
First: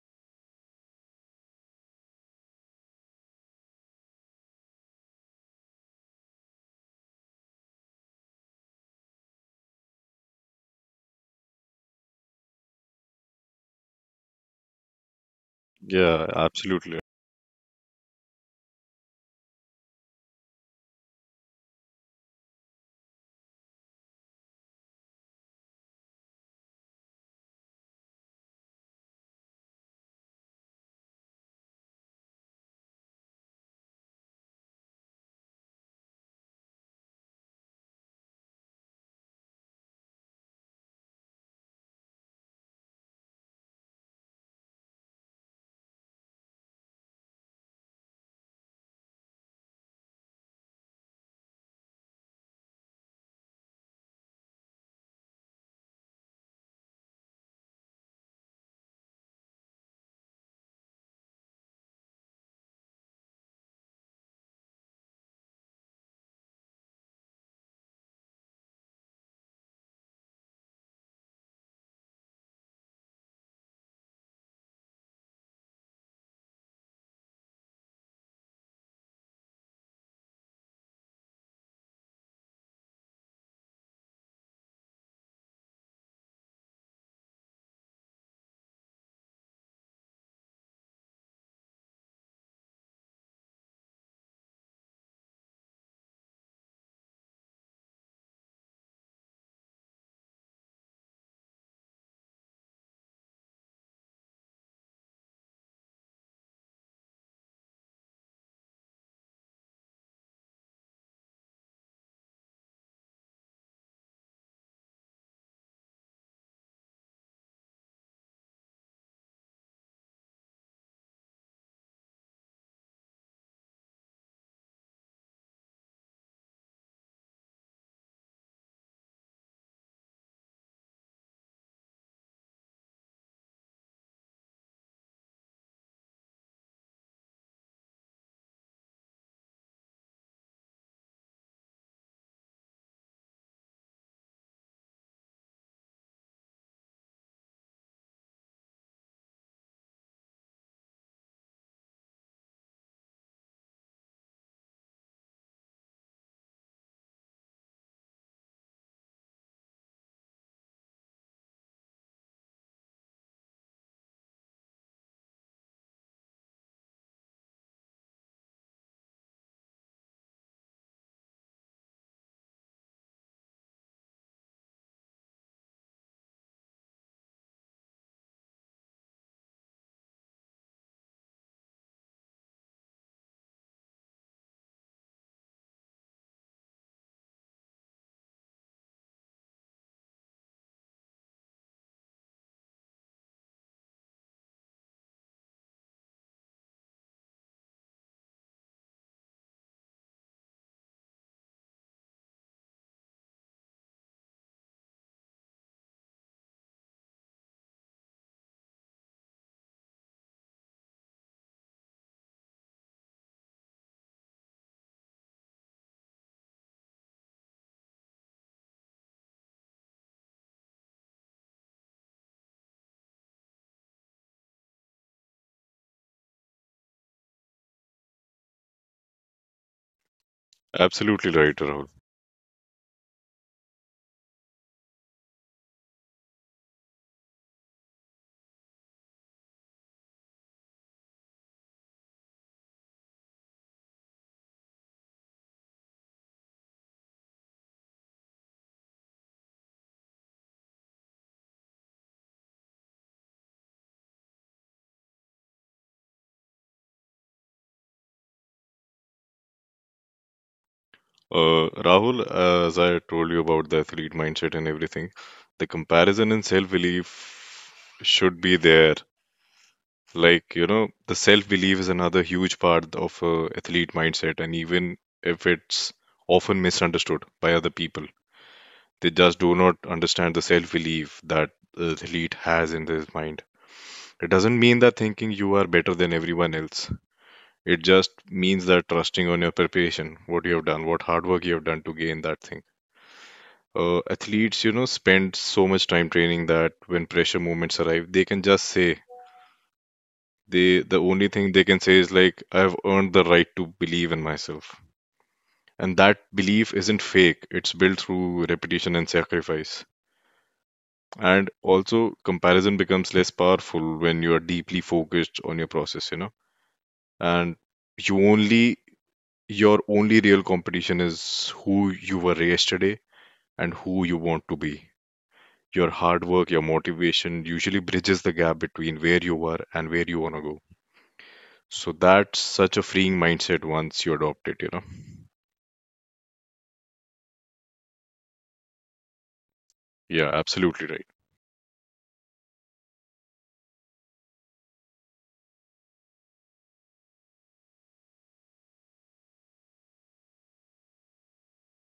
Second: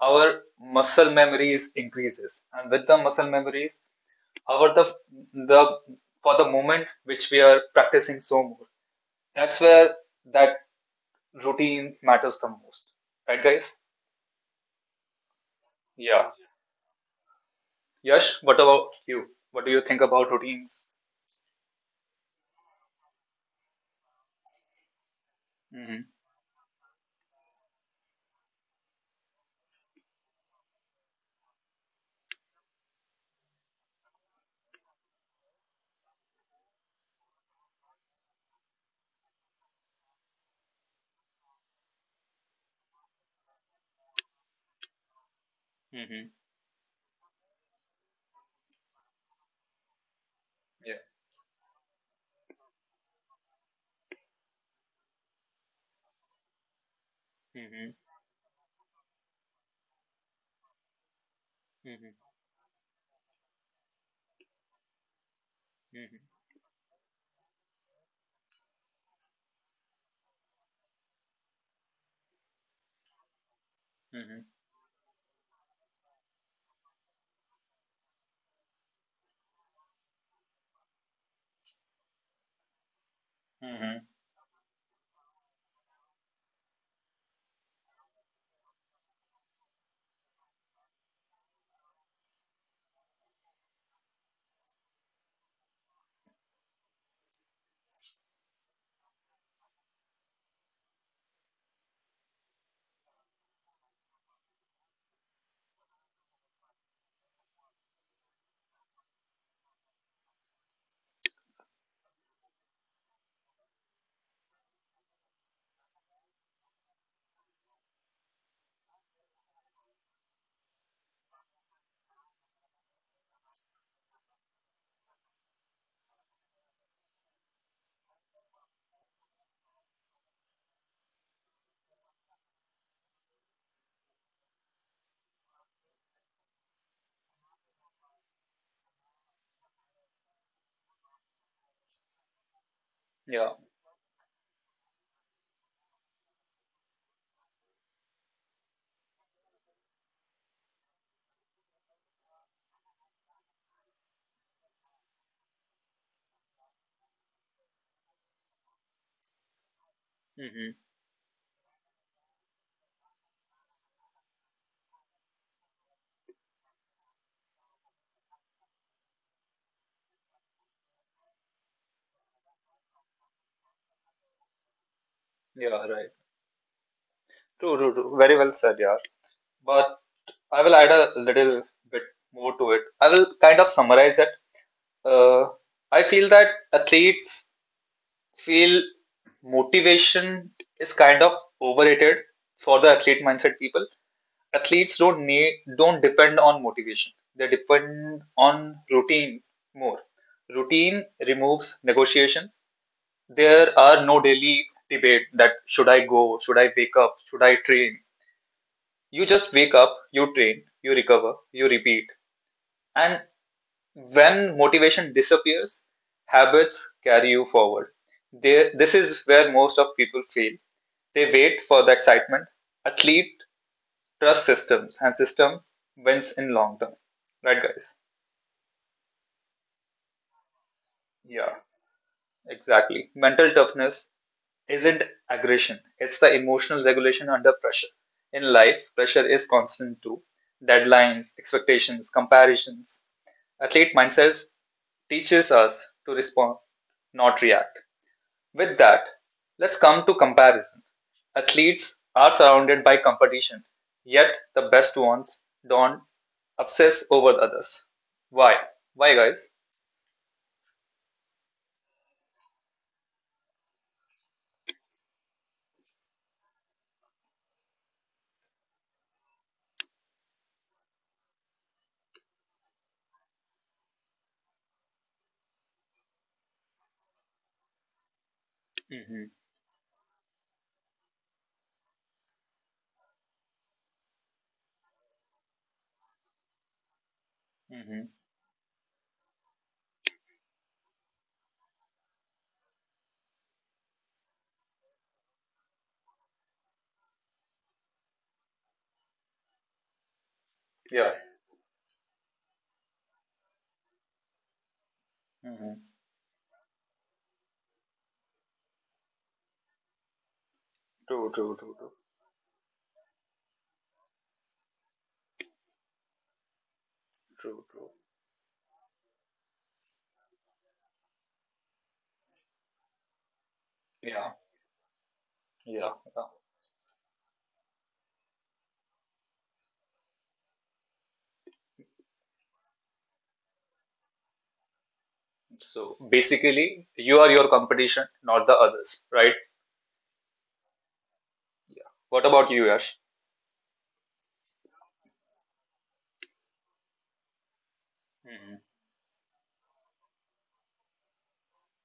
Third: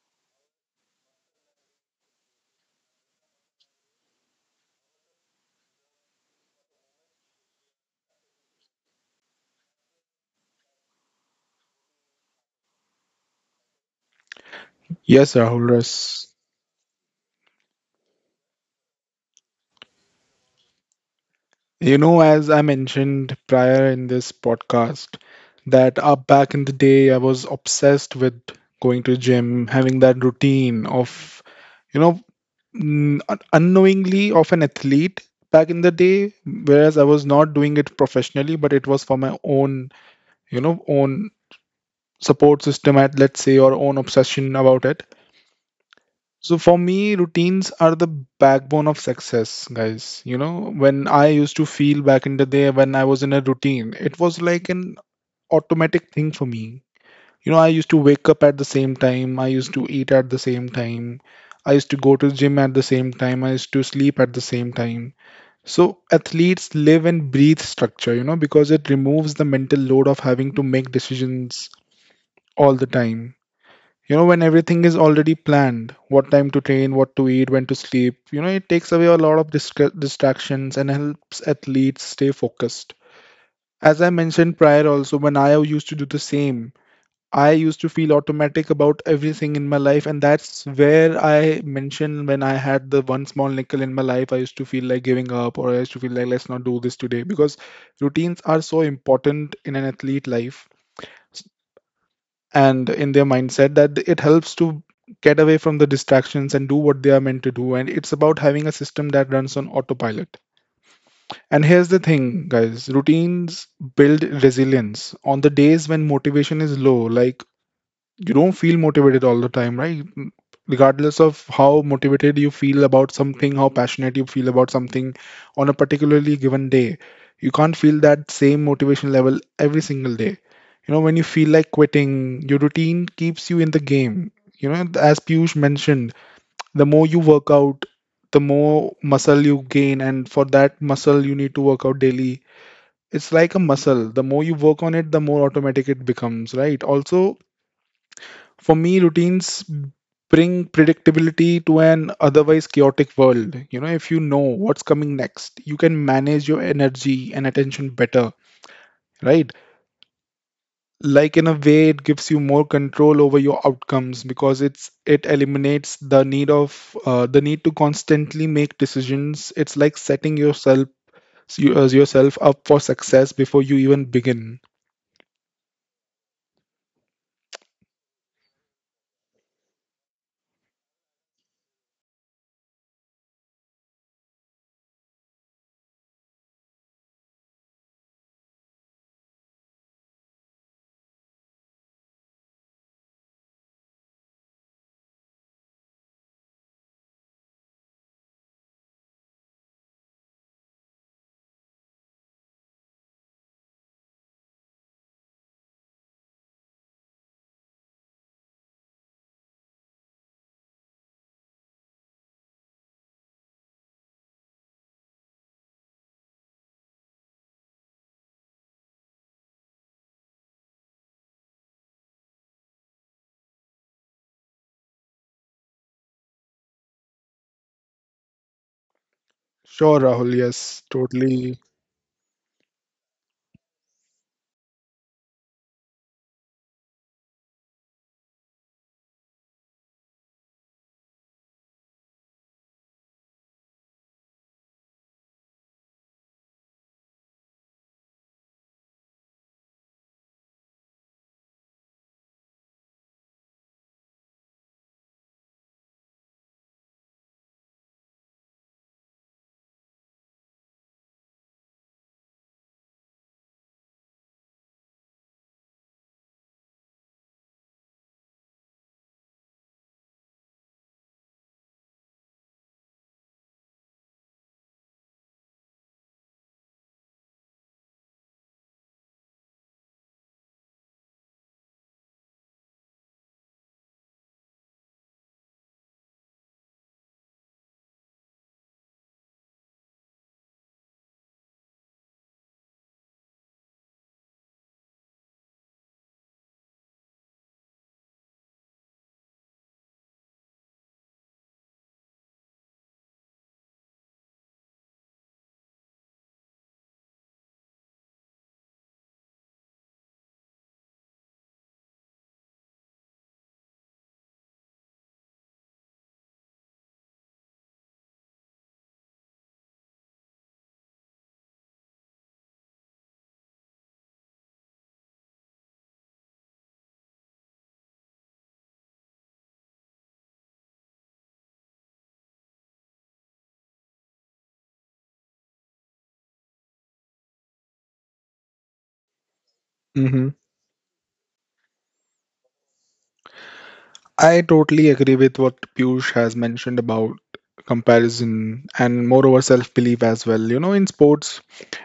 S1: our muscle memories increases, and with the muscle memories, our the the for the moment which we are practicing so more. That's where that routine matters the most, right, guys?
S3: Yes, Rahul.
S2: Yeah,
S3: Yes.
S1: Yeah,
S2: absolutely.
S1: Yash, what about you? What do you think about routines?
S3: You know, as I mentioned prior in this podcast, that
S1: Mm-hmm.
S3: up back in the day, I was obsessed with going to gym, having that routine of, you know, n- un- unknowingly of an athlete back in the day, whereas I was not doing it professionally, but it was for my own, you know, own support system at let's say, or own obsession about it.
S1: Mm-hmm.
S3: So for me, routines are the backbone of success, guys. You know,
S1: Yeah.
S3: when I used to feel back in the day when I was in a routine, it was like an automatic thing for me. You know, I used
S1: Mm-hmm.
S3: to wake up at the same time, I used to eat at the same time, I used to go to
S1: Mm-hmm.
S3: gym at the same time, I used to sleep at the same time. So
S1: Mm-hmm.
S3: athletes live and breathe structure, you know, because it removes the mental load of having to make decisions all the time. You know, when
S1: Mm-hmm.
S3: everything is already planned, what time to train, what to eat, when to sleep, you know, it takes away a lot of distra- distractions and helps athletes stay focused.
S1: Mm-hmm.
S3: As I mentioned prior, also when I used to do the same, I used to feel automatic about everything in my life, and that's where I mentioned when I had the one small nickel in my life, I used to feel like giving up, or I used to feel like let's not do this today, because routines are so important in an athlete life and in their mindset, that it helps to get away from the distractions and do what they are meant to do. And it's about having a system that runs on autopilot. And here's the thing, guys, routines build resilience on the days when motivation is low. Like, you don't feel motivated all the time, right? Mm, regardless of how motivated you feel about something, how passionate you feel about something on a particularly given day, you can't feel that same motivation level every single day. You know, when you feel like quitting, your routine keeps you in the game, you know. As Piyush mentioned, the more you work out, the more muscle you gain, and for that muscle you need to work out daily. It's
S1: Yeah.
S3: like a muscle: the more you work on it, the more automatic it becomes, right? Also, for me, routines bring predictability to an otherwise chaotic world. You know, if you know what's coming next, you can manage your energy and attention better, right?
S1: Mm-hmm.
S3: Like, in a way, it gives you more control over your outcomes, because it's it eliminates the need of uh, the need to constantly make decisions. It's like setting yourself you- uh, yourself up for success before you even begin.
S1: Yeah. Right. True. True. True. Very well said, yeah. But I will add a little bit more to it. I will kind of summarize it. Uh, I feel that athletes feel motivation is kind of overrated for the athlete mindset people. Athletes don't need don't depend on motivation, they depend on routine more. Routine removes negotiation. There are no daily debate that should I go, should I wake up, should I train. You just wake up, you train, you recover, you repeat. And when motivation disappears, habits carry you forward. There This is where most of people fail. They wait for the excitement. Athlete trust systems, and system wins in long term. Right, guys?
S3: Sure, Rahul. Yes,
S2: Absolutely right,
S1: Yeah,
S3: totally.
S2: Rahul.
S1: exactly. Mental toughness isn't aggression, it's the emotional regulation under pressure. In life, pressure is constant too. Deadlines, expectations, comparisons. Athlete mindsets teaches us to respond, not react. With that, let's come to comparison. Athletes are surrounded by competition, yet the best ones don't obsess over others. Why? Why, guys?
S2: Uh, Rahul, as I told you about the athlete mindset and everything, the comparison and self-belief should be there. Like, you know, the self-belief is another huge part of a athlete mindset, and even if it's often misunderstood by other people, they
S1: Mm-hmm.
S2: just do not understand the self-belief that the athlete has in his mind. It doesn't mean that thinking you are better than everyone else. It
S1: Mm-hmm.
S2: just means that trusting on your preparation, what you have done, what hard work you have done to gain that thing. Uh, athletes, you know, spend so much time training that when pressure moments arrive, they can just say, they the
S1: Yeah.
S2: only thing they can say is like, I've earned the right to believe in myself.
S1: Mm-hmm.
S2: And that belief isn't fake. It's built through repetition and sacrifice. And also comparison becomes less powerful when you are deeply focused on your process, you know. And
S1: True. True.
S2: you only your only real competition is who you were yesterday and who you
S1: Yeah.
S2: want to be.
S1: Yeah.
S2: Your
S1: Yeah.
S2: hard work, your motivation usually bridges the gap between where you were and where you want to go. So that's such a freeing mindset once you adopt it, you know?
S1: So basically, you are your competition, not the others, right?
S3: Mhm.
S2: Yeah, absolutely right.
S1: What about you, Yash?
S3: I totally agree with what Piyush has mentioned about
S1: Hmm.
S3: comparison and moreover self belief as well. You know, in sports,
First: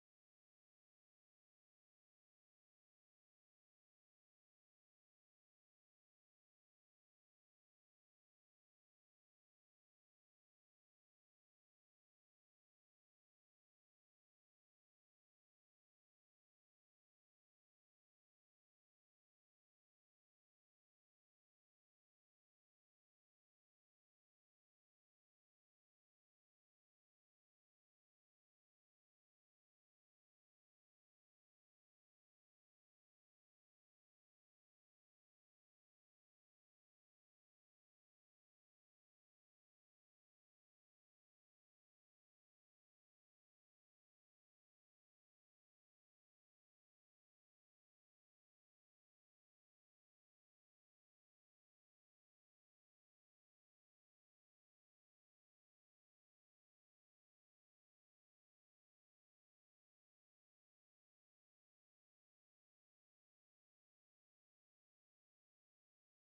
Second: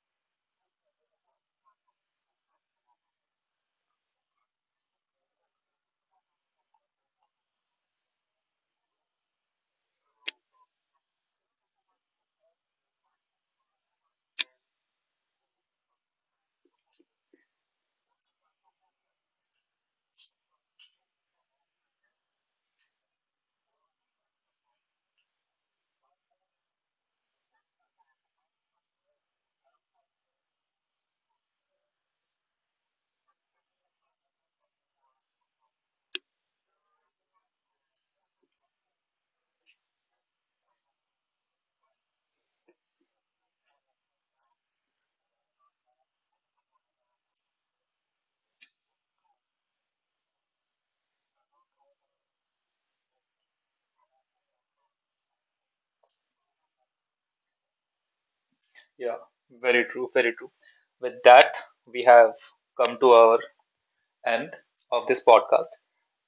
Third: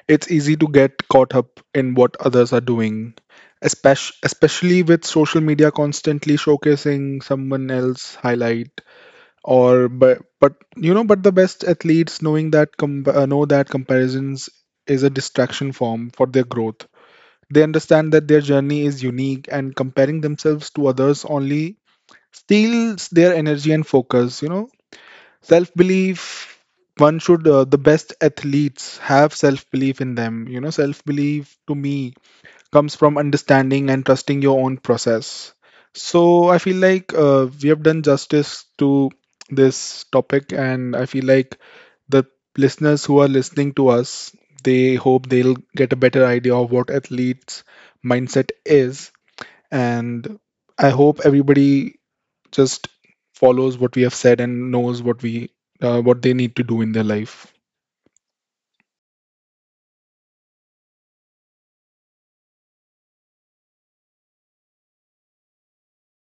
S3: it's easy to get caught up in what others are doing, especially especially with social media constantly showcasing someone else highlight or but but you know, but the best athletes knowing that com- uh, know that comparisons is a distraction form for their growth. They understand that their journey is unique, and comparing themselves to others only steals their energy and focus, you know. Self belief, one should uh, the best athletes have self belief in them, you know. Self belief, to me, comes from understanding and trusting your own process. So I feel like uh, we have done justice to this topic, and I feel like the listeners who are listening to us, they hope they'll get a better idea of what athletes mindset is. And I hope everybody just follows what we have said and knows what we uh, what they need to do in their life.
S1: Yeah. Very true. Very true. With that, we have come to our end of this podcast.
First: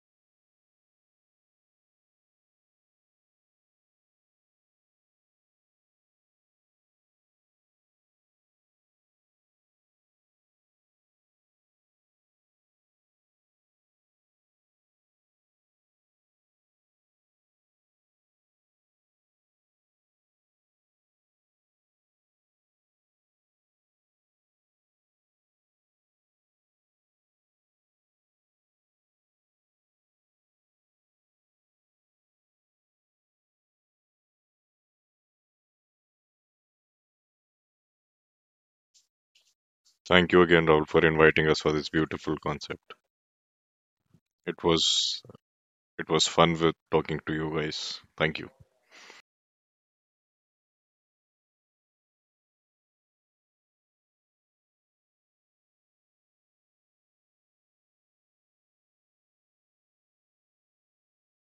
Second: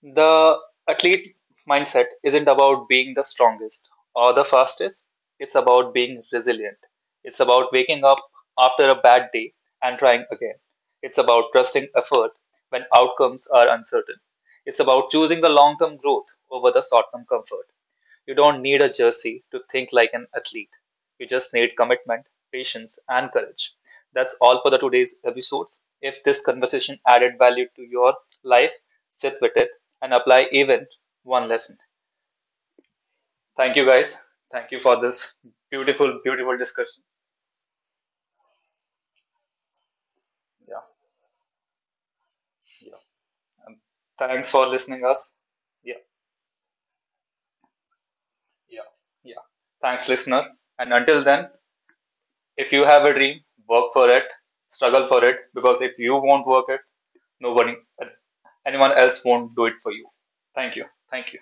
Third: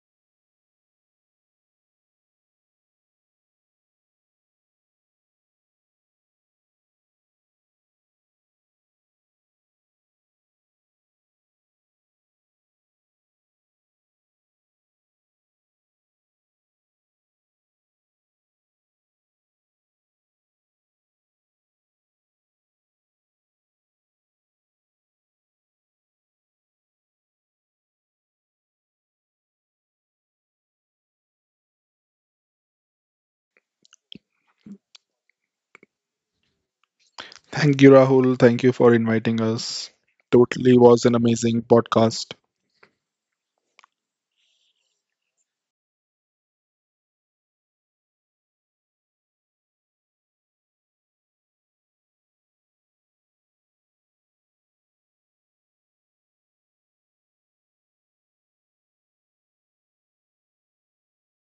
S1: The athlete mindset isn't about being the strongest or the fastest. It's about being resilient. It's about waking up after a bad day and trying again. It's about trusting effort when outcomes are uncertain. It's about choosing the long term growth over the short term comfort. You don't need a jersey to think like an athlete. You just need commitment, patience, and courage. That's all for the today's episodes. If this conversation added value to your life, sit with it and apply even one lesson. Thank you guys. Thank you for this beautiful, beautiful discussion.
S3: Thank you, Rahul. Thank you for inviting us.
S2: Thank you again,
S3: Totally
S1: Yeah,
S2: Raul,
S3: was
S2: for
S3: an
S2: inviting us
S3: amazing
S2: for this
S3: podcast.
S2: beautiful concept.
S1: yeah. And thanks
S2: It
S1: for listening
S2: was
S1: us. Yeah,
S2: it was fun with talking to you guys. Thank you.
S1: yeah, yeah. Thanks, listener. And until then, if you have a dream, work for it, struggle for it, because if you won't work it, nobody, anyone else won't do it for you. Thank you. Thank you.